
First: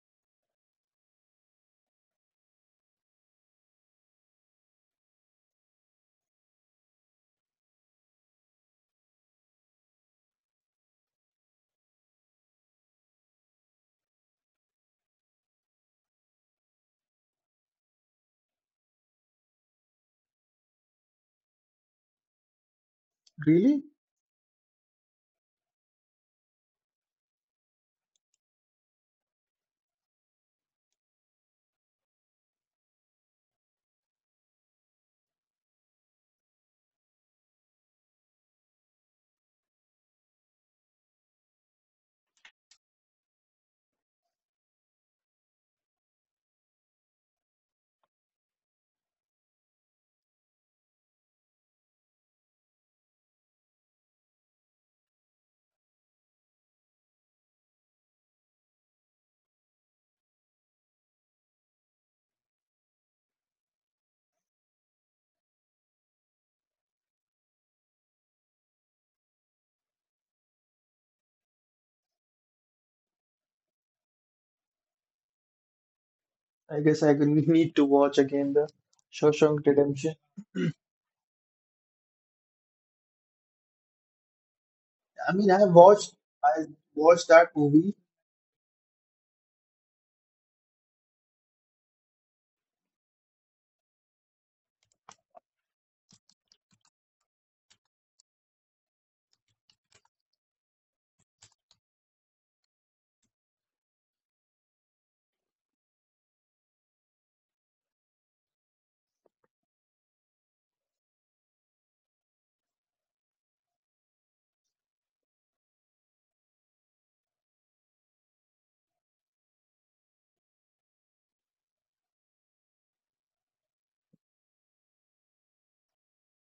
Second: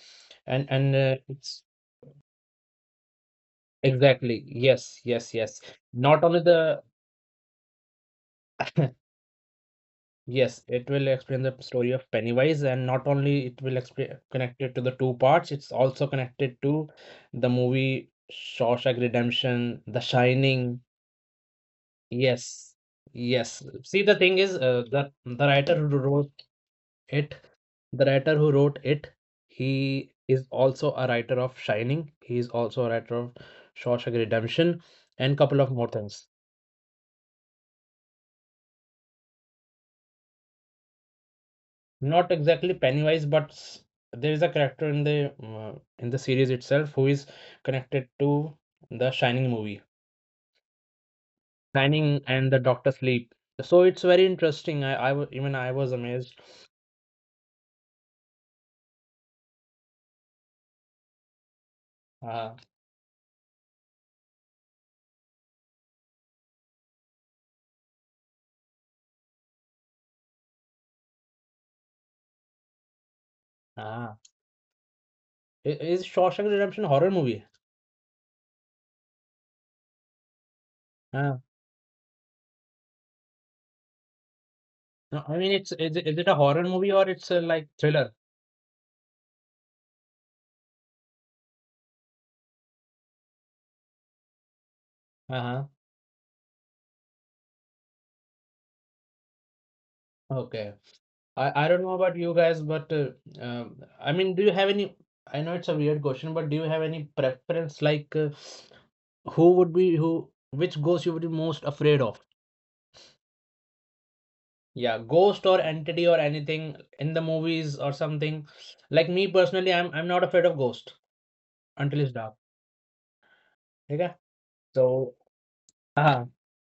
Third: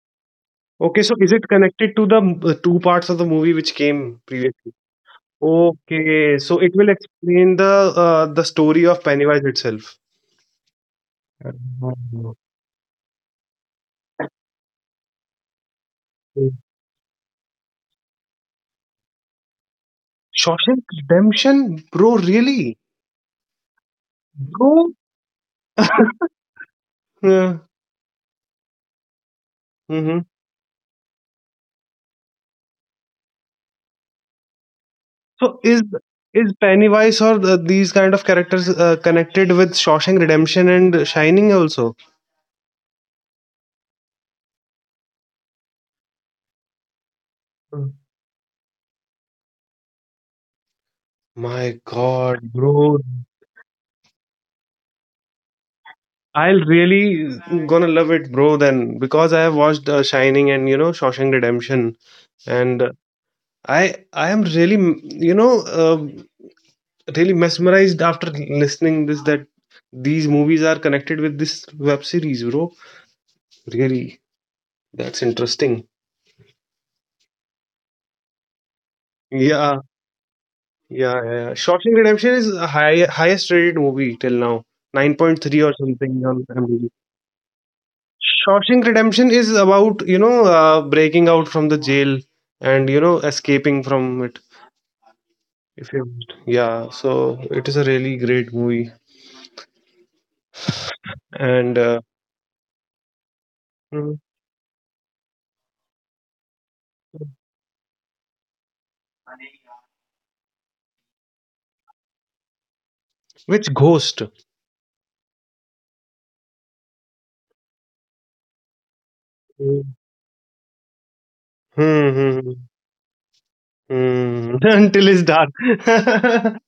Speaker 3: and and
Speaker 2: Okay, so
Speaker 3: uh,
Speaker 2: is it
Speaker 3: it's
Speaker 2: connected to the, two parts of the movie which came
Speaker 3: exactly,
Speaker 2: previously?
Speaker 3: yes, yes, yes. not
Speaker 2: Okay,
Speaker 3: only
Speaker 2: so it
Speaker 3: the
Speaker 2: will explain the story of Pennywise itself.
Speaker 3: Yes, it will explain the story of
Speaker 2: Oh,
Speaker 3: Pennywise, and not only it will explain, connect it to the two parts, it's also
Speaker 2: okay.
Speaker 3: connected to the movie Shawshank Redemption, The Shining.
Speaker 2: Shawshank Redemption, bro,
Speaker 3: Yes,
Speaker 2: really?
Speaker 3: yes,
Speaker 1: Really?
Speaker 3: see, the thing is,
Speaker 2: Bro?
Speaker 3: It,
Speaker 2: Yeah.
Speaker 3: the writer who wrote it, he
Speaker 2: Hmm.
Speaker 3: is also a writer of Shining. He is also a writer of Shawshank Redemption, and
Speaker 2: So
Speaker 3: couple of
Speaker 2: is
Speaker 3: more things.
Speaker 2: is Pennywise or the, these kind of characters, connected with Shawshank Redemption and Shining also?
Speaker 3: Not exactly Pennywise, but there is a character in in the series itself who is
Speaker 2: Mm.
Speaker 3: connected to the Shining movie,
Speaker 2: My
Speaker 3: Shining
Speaker 2: God,
Speaker 3: and the Doctor
Speaker 2: bro.
Speaker 3: Sleep. So it's very interesting. Even I was amazed.
Speaker 2: I'll really gonna love it, bro. Then because I have watched, Shining and, Shawshank Redemption,
Speaker 3: Uh,
Speaker 2: and I am really, really mesmerized after listening this that these movies are connected with this web series, bro.
Speaker 3: ah,
Speaker 2: Really, that's interesting.
Speaker 3: is Shawshank
Speaker 1: I
Speaker 3: Redemption a
Speaker 1: guess
Speaker 3: horror
Speaker 1: I will
Speaker 3: movie?
Speaker 1: need to watch again the Shawshank
Speaker 2: Yeah,
Speaker 1: Redemption.
Speaker 2: yeah, yeah,
Speaker 3: Uh,
Speaker 2: yeah. Shawshank Redemption is a highest rated movie till now, nine
Speaker 3: no,
Speaker 1: I
Speaker 3: I
Speaker 2: point
Speaker 1: mean,
Speaker 3: mean,
Speaker 2: three
Speaker 1: I
Speaker 3: it's
Speaker 2: or
Speaker 3: is it,
Speaker 2: something
Speaker 1: watched,
Speaker 3: a
Speaker 2: on.
Speaker 3: horror
Speaker 1: I
Speaker 3: movie, or
Speaker 1: watched that
Speaker 3: like
Speaker 1: movie.
Speaker 3: thriller?
Speaker 2: Shawshank Redemption is about, breaking out from the jail, and escaping from it.
Speaker 3: Uh-huh.
Speaker 2: If you Yeah, so it is a really great movie.
Speaker 3: Okay. I
Speaker 2: And
Speaker 3: don't know about you guys, but um, I
Speaker 2: hmm,
Speaker 3: mean, do you have any? I know it's a weird question, but do you have any preference, like, who would be who, which ghost you would be most afraid of?
Speaker 2: which ghost?
Speaker 3: Yeah, ghost or entity or anything in the movies or something. Like me personally, I'm
Speaker 2: Hmm,
Speaker 3: I'm not afraid of ghost until it's dark.
Speaker 2: hmm, hmm,
Speaker 3: Okay?
Speaker 2: hmm. Until
Speaker 3: So
Speaker 2: it's dark.
Speaker 3: uh,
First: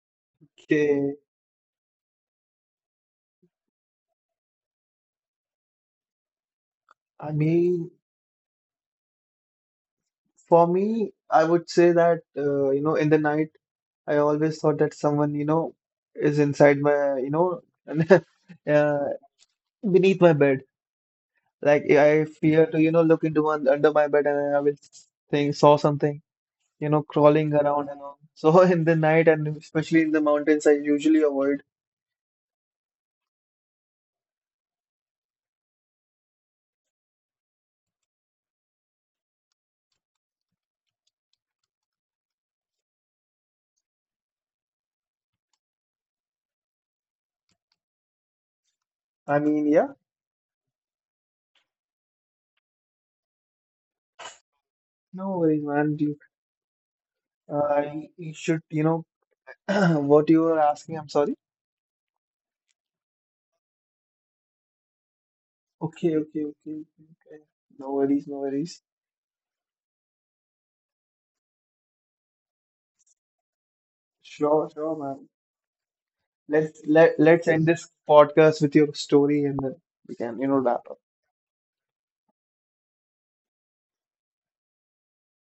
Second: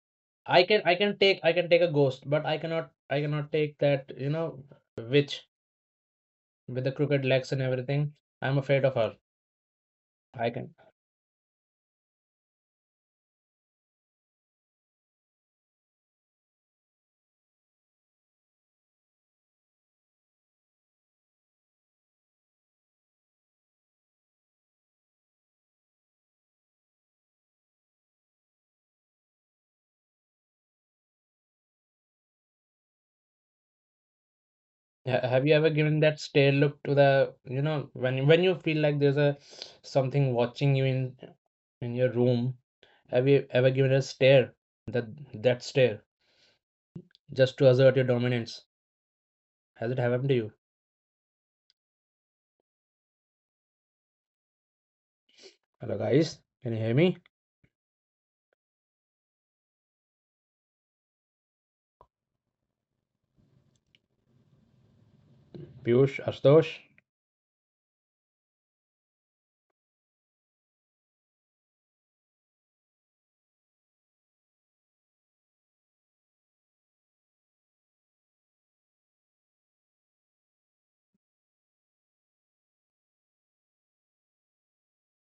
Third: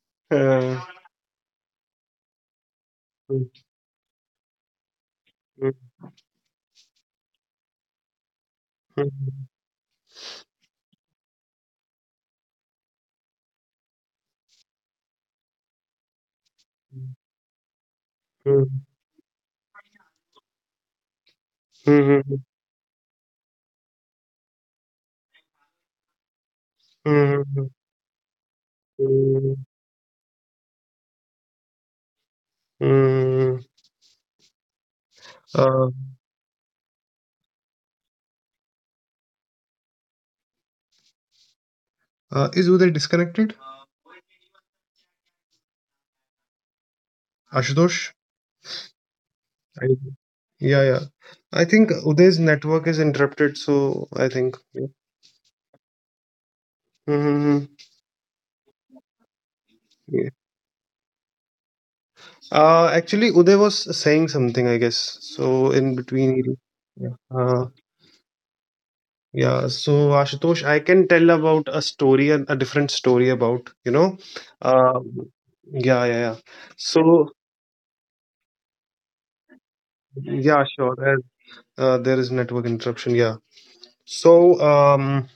Speaker 2: Uh,
Speaker 1: Okay.
Speaker 3: I can take a ghost, but I
Speaker 2: hmm,
Speaker 3: cannot take that, witch
Speaker 2: hmm,
Speaker 3: with the crooked
Speaker 1: I
Speaker 3: legs and
Speaker 1: mean,
Speaker 3: everything. I'm afraid of her.
Speaker 2: hmm,
Speaker 3: I
Speaker 1: for
Speaker 3: can.
Speaker 1: me, I would say that in the night, I always thought that someone, is inside my,
Speaker 2: hmm,
Speaker 1: uh, beneath my bed. Like I
Speaker 2: hmm,
Speaker 1: fear to, look into one under my bed, and I will think saw something,
Speaker 2: hmm,
Speaker 1: crawling
Speaker 2: hmm,
Speaker 1: around and all. So in the night and
Speaker 2: hmm.
Speaker 1: especially in the mountains, I usually avoid.
Speaker 2: Hmm.
Speaker 3: Yeah, have you ever
Speaker 2: Uh,
Speaker 3: given that stare look to the, when you feel like there's a something watching you in your room,
Speaker 2: is Uday
Speaker 3: have you
Speaker 2: disconnected?
Speaker 3: ever given a stare, that that stare, just to assert your
Speaker 2: Ashutosh?
Speaker 3: dominance?
Speaker 1: I mean, yeah,
Speaker 3: Has it
Speaker 2: I-
Speaker 3: happened to you?
Speaker 2: Yeah, yeah. I think Uday's network is interrupted, so I think. Yeah.
Speaker 1: no worries, man.
Speaker 3: Hello guys, can you hear me?
Speaker 2: Mm-hmm.
Speaker 1: You should, what
Speaker 2: Yeah.
Speaker 1: you were asking. I'm sorry.
Speaker 2: Actually, Uday was saying something, I guess. So in
Speaker 1: Okay,
Speaker 3: Piyush,
Speaker 2: between,
Speaker 1: okay, okay,
Speaker 3: Ashutosh.
Speaker 1: okay,
Speaker 2: yeah.
Speaker 1: okay. No worries, no worries.
Speaker 2: Yeah. So, Ashutosh, I can tell about a story, a different story about,
Speaker 1: Sure, sure,
Speaker 2: uh,
Speaker 1: man.
Speaker 2: yeah, yeah, yeah.
Speaker 1: Let's let
Speaker 2: So,
Speaker 1: let's end this podcast with your story and then we can,
Speaker 2: yeah,
Speaker 1: wrap up.
Speaker 2: sure. There is network interruption. Yeah. So um.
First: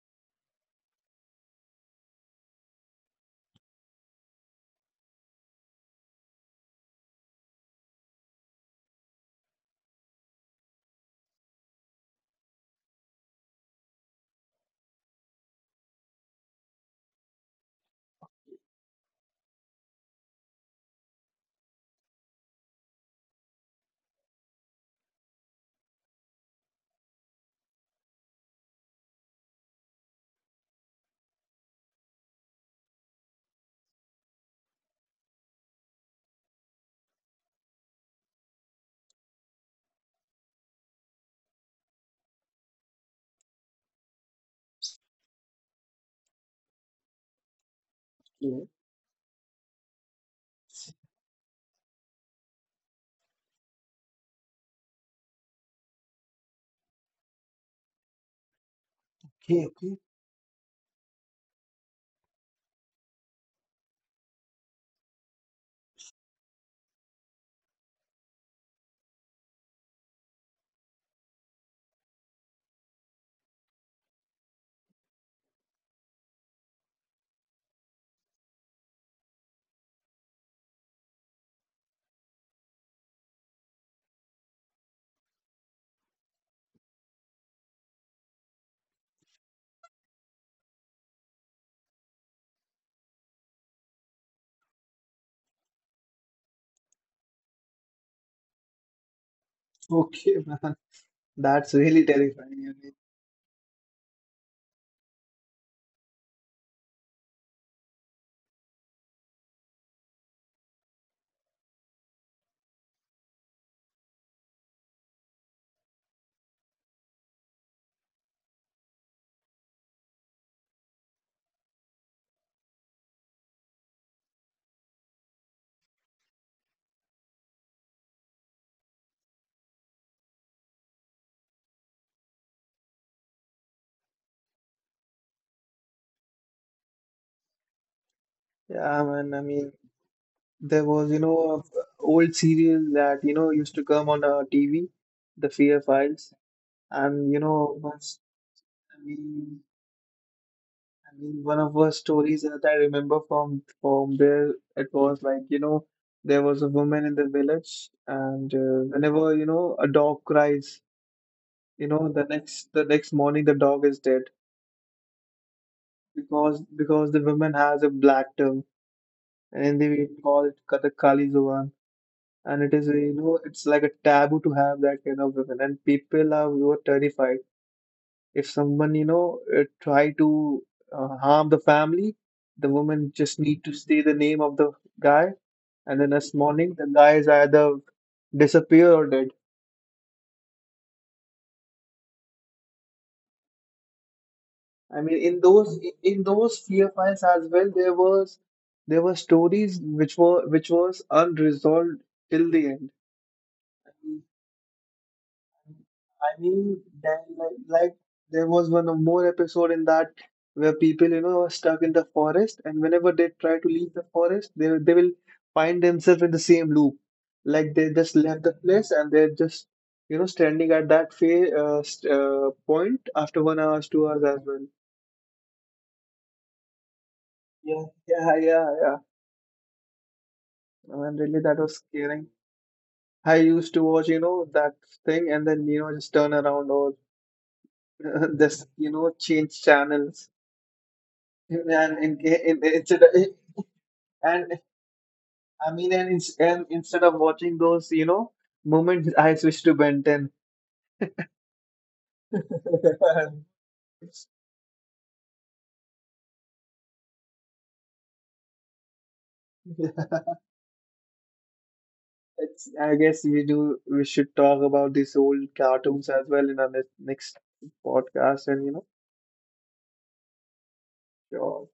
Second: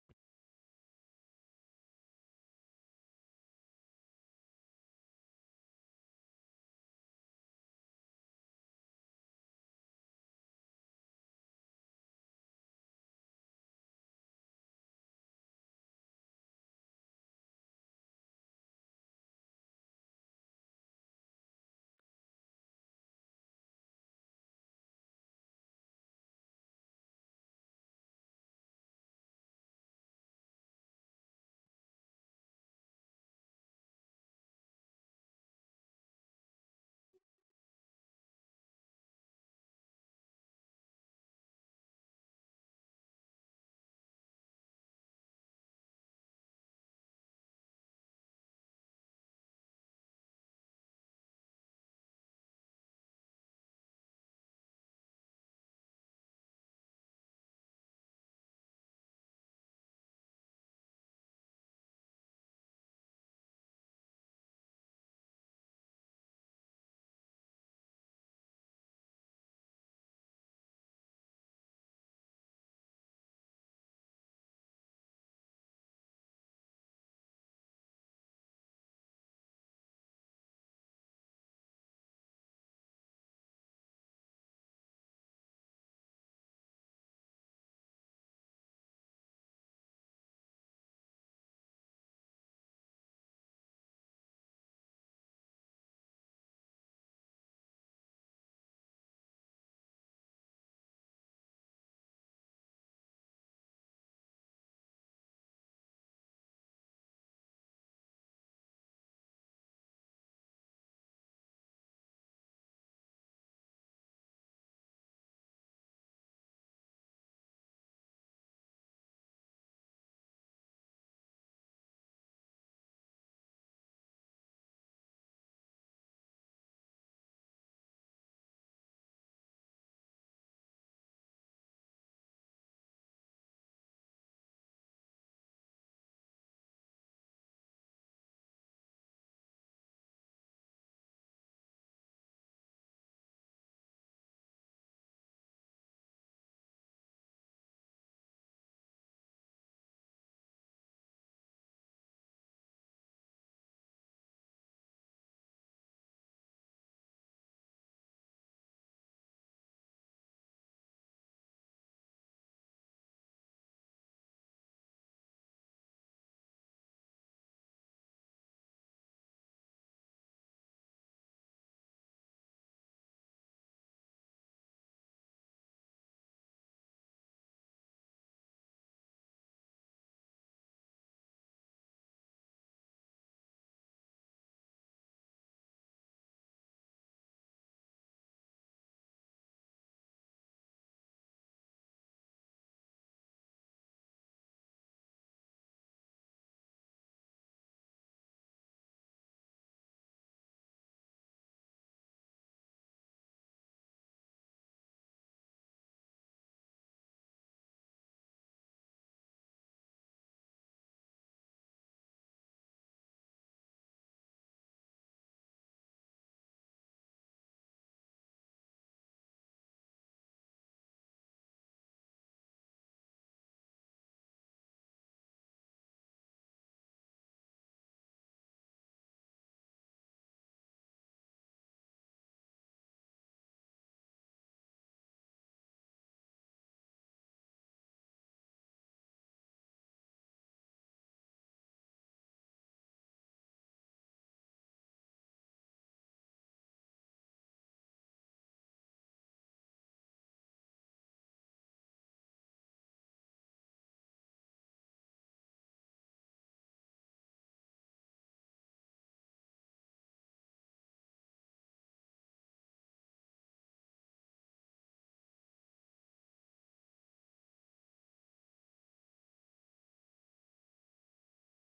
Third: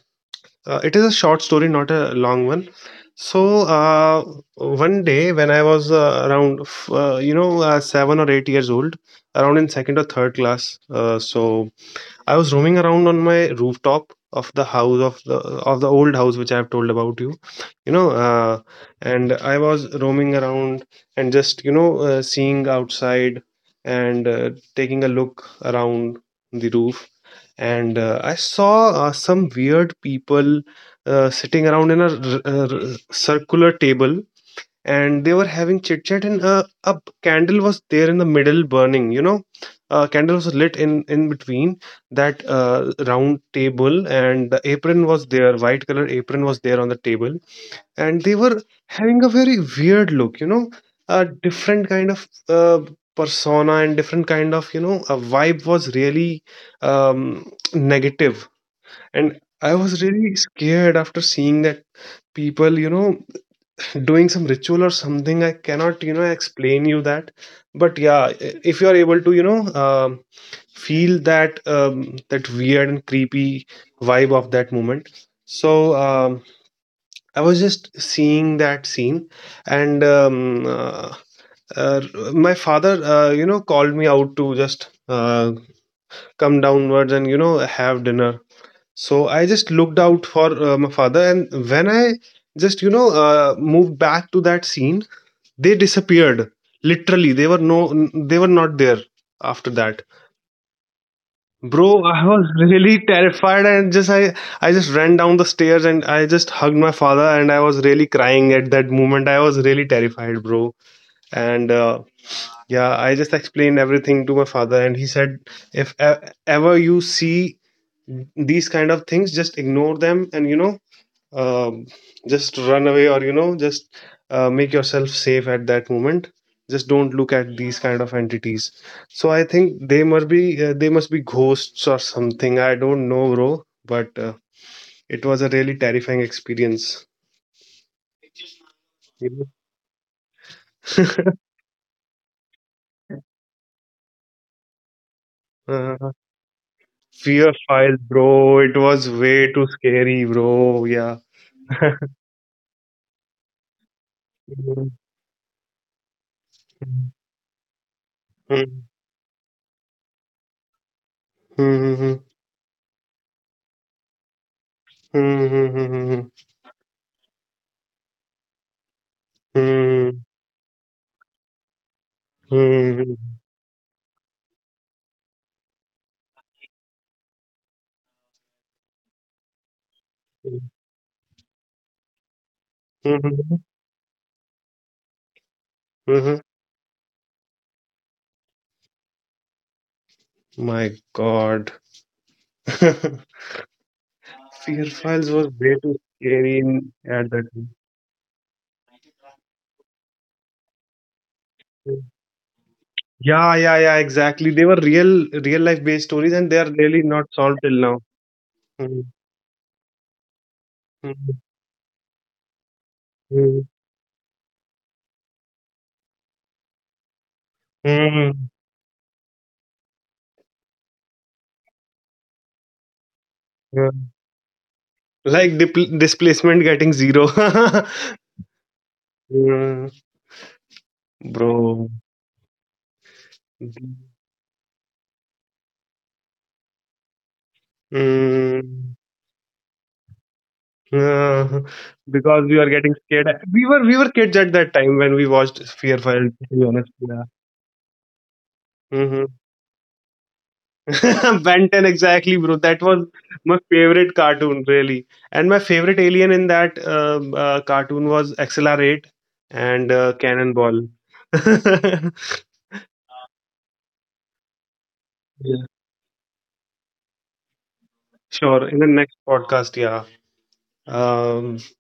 Speaker 2: It is a short story, not a long one. So one day when I was, around, you know, 7 or 8 years old, around in second or third class. So I was roaming around on my rooftop of the house, of the old house which I have told about you, you know, uh, and I was roaming around and just, seeing outside and taking a look around the roof, and I saw some weird people sitting around in a circular table. And they were having chit chat, and a candle was there in the middle burning. A candle was lit in between that, round table, and the apron was there, white color apron was there on the table. And they were
Speaker 1: Yeah.
Speaker 2: having a very weird look, a different kind of persona, and different kind of, a vibe was really, negative. And
Speaker 1: Okay,
Speaker 2: I
Speaker 1: okay,
Speaker 2: was really scared after seeing that people, doing some ritual or something. I cannot, explain you that, but yeah. If you are able to, feel that, that weird and creepy vibe of that moment. So I was just seeing that scene. And uh, my father, called me out to just come downwards and have dinner. So I just looked out for my father, and when I just, moved back to that scene, they disappeared. Literally, they were no, they were not there after that.
Speaker 1: okay, man. That's
Speaker 2: Bro,
Speaker 1: really
Speaker 2: I was
Speaker 1: terrifying. I mean,
Speaker 2: really terrified, and just I just ran down the stairs, and I just hugged my father, and I was really crying at that moment. I was really terrified, bro. And yeah, I just explained everything to my father, and he said, if ever you see these kind of things, just ignore them. And um, just run away, or just make yourself safe at that moment. Just don't look at these kind of entities. So I think they must be ghosts or something. I don't know, bro, but it was a really terrifying experience.
Speaker 1: yeah, man. I
Speaker 2: You
Speaker 1: mean. There was,
Speaker 2: know?
Speaker 1: a old serial that, used to come on TV, The Fear
Speaker 2: uh,
Speaker 1: Files. And,
Speaker 2: Fear file,
Speaker 1: once,
Speaker 2: bro, it
Speaker 1: I
Speaker 2: was way
Speaker 1: mean,
Speaker 2: too scary, bro.
Speaker 1: I
Speaker 2: Yeah.
Speaker 1: mean, one of the stories that I remember from there, it was like, there was a woman in the village, and whenever, a dog cries, the next morning the dog is dead, because the woman has a black tongue, and in Hindi we call it Kathakali Zuban. And it is you know it's like a taboo to have that kind of women, and people are were terrified. If someone, try to harm the family, the woman just need to say the name of the guy, and then next morning the guy is either disappear or dead.
Speaker 2: My God, Fear
Speaker 1: I mean,
Speaker 2: Files
Speaker 1: in
Speaker 2: was
Speaker 1: those,
Speaker 2: way too scary
Speaker 1: fear
Speaker 2: in,
Speaker 1: files
Speaker 2: at that
Speaker 1: as
Speaker 2: time.
Speaker 1: well, there were stories which was unresolved till the
Speaker 2: Yeah, yeah, yeah,
Speaker 1: end.
Speaker 2: exactly. They were real, real life based stories,
Speaker 1: I
Speaker 2: and they are
Speaker 1: mean,
Speaker 2: really not
Speaker 1: that, like,
Speaker 2: solved till
Speaker 1: like
Speaker 2: now.
Speaker 1: there was one or
Speaker 2: Mm,
Speaker 1: more episode in that where people,
Speaker 2: mm,
Speaker 1: are stuck in the forest, and whenever they try
Speaker 2: mm,
Speaker 1: to leave the forest, they will find themselves in the same loop. Like they just left
Speaker 2: mm,
Speaker 1: the place and they're just, standing at that point after one
Speaker 2: yeah.
Speaker 1: hours, 2 hours as well.
Speaker 2: Like, dipl displacement getting zero.
Speaker 1: Yeah, yeah, yeah, yeah.
Speaker 2: Mm,
Speaker 1: And really, that was
Speaker 2: bro.
Speaker 1: scaring. I used to watch, that thing, and then, just turn around, or just,
Speaker 2: Mm,
Speaker 1: change channels.
Speaker 2: yeah.
Speaker 1: And in, ca-
Speaker 2: Because we
Speaker 1: in,
Speaker 2: were getting
Speaker 1: instead
Speaker 2: scared. We were kids at
Speaker 1: and
Speaker 2: that time when we watched
Speaker 1: I mean,
Speaker 2: Fear
Speaker 1: and,
Speaker 2: Files,
Speaker 1: ins-
Speaker 2: to be
Speaker 1: and
Speaker 2: honest.
Speaker 1: instead of
Speaker 2: Yeah.
Speaker 1: watching those, moments,
Speaker 2: Hmm, hmm.
Speaker 1: I switch to Ben 10.
Speaker 2: Ben 10, exactly, bro. That was my favorite cartoon, really. And my favorite alien in that, cartoon was Accelerate and,
Speaker 1: Yeah.
Speaker 2: Cannonball.
Speaker 1: I guess we should talk about these
Speaker 2: Yeah.
Speaker 1: old cartoons as well in our next podcast,
Speaker 2: Sure.
Speaker 1: and,
Speaker 2: In the next podcast, yeah. Um,
Speaker 1: sure.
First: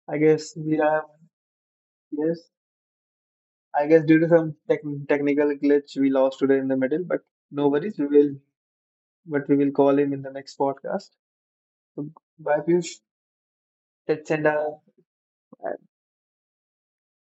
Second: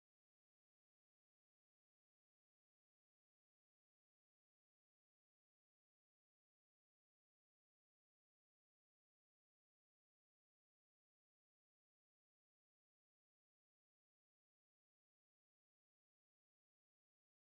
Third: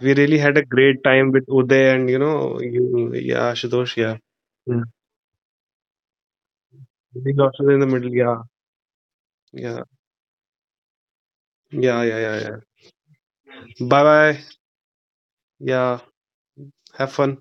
Speaker 2: we
Speaker 1: I
Speaker 2: really
Speaker 1: guess
Speaker 2: had a
Speaker 1: we
Speaker 2: great
Speaker 1: have
Speaker 2: time with Uday and,
Speaker 1: Yes.
Speaker 2: you, yeah,
Speaker 1: I
Speaker 2: Ashutosh,
Speaker 1: guess
Speaker 2: yeah.
Speaker 1: due to some
Speaker 2: Yeah.
Speaker 1: technical glitch, we lost today in the middle, but
Speaker 2: We got
Speaker 1: no
Speaker 2: Uday in the
Speaker 1: worries, we
Speaker 2: middle,
Speaker 1: will
Speaker 2: yeah.
Speaker 1: but we will
Speaker 2: Yeah.
Speaker 1: call him in the next podcast.
Speaker 2: Yeah,
Speaker 1: So
Speaker 2: yeah, yeah,
Speaker 1: bye
Speaker 2: yeah.
Speaker 1: Piyush,
Speaker 2: Bye
Speaker 1: let's send
Speaker 2: bye.
Speaker 1: a
Speaker 2: Yeah. Have fun.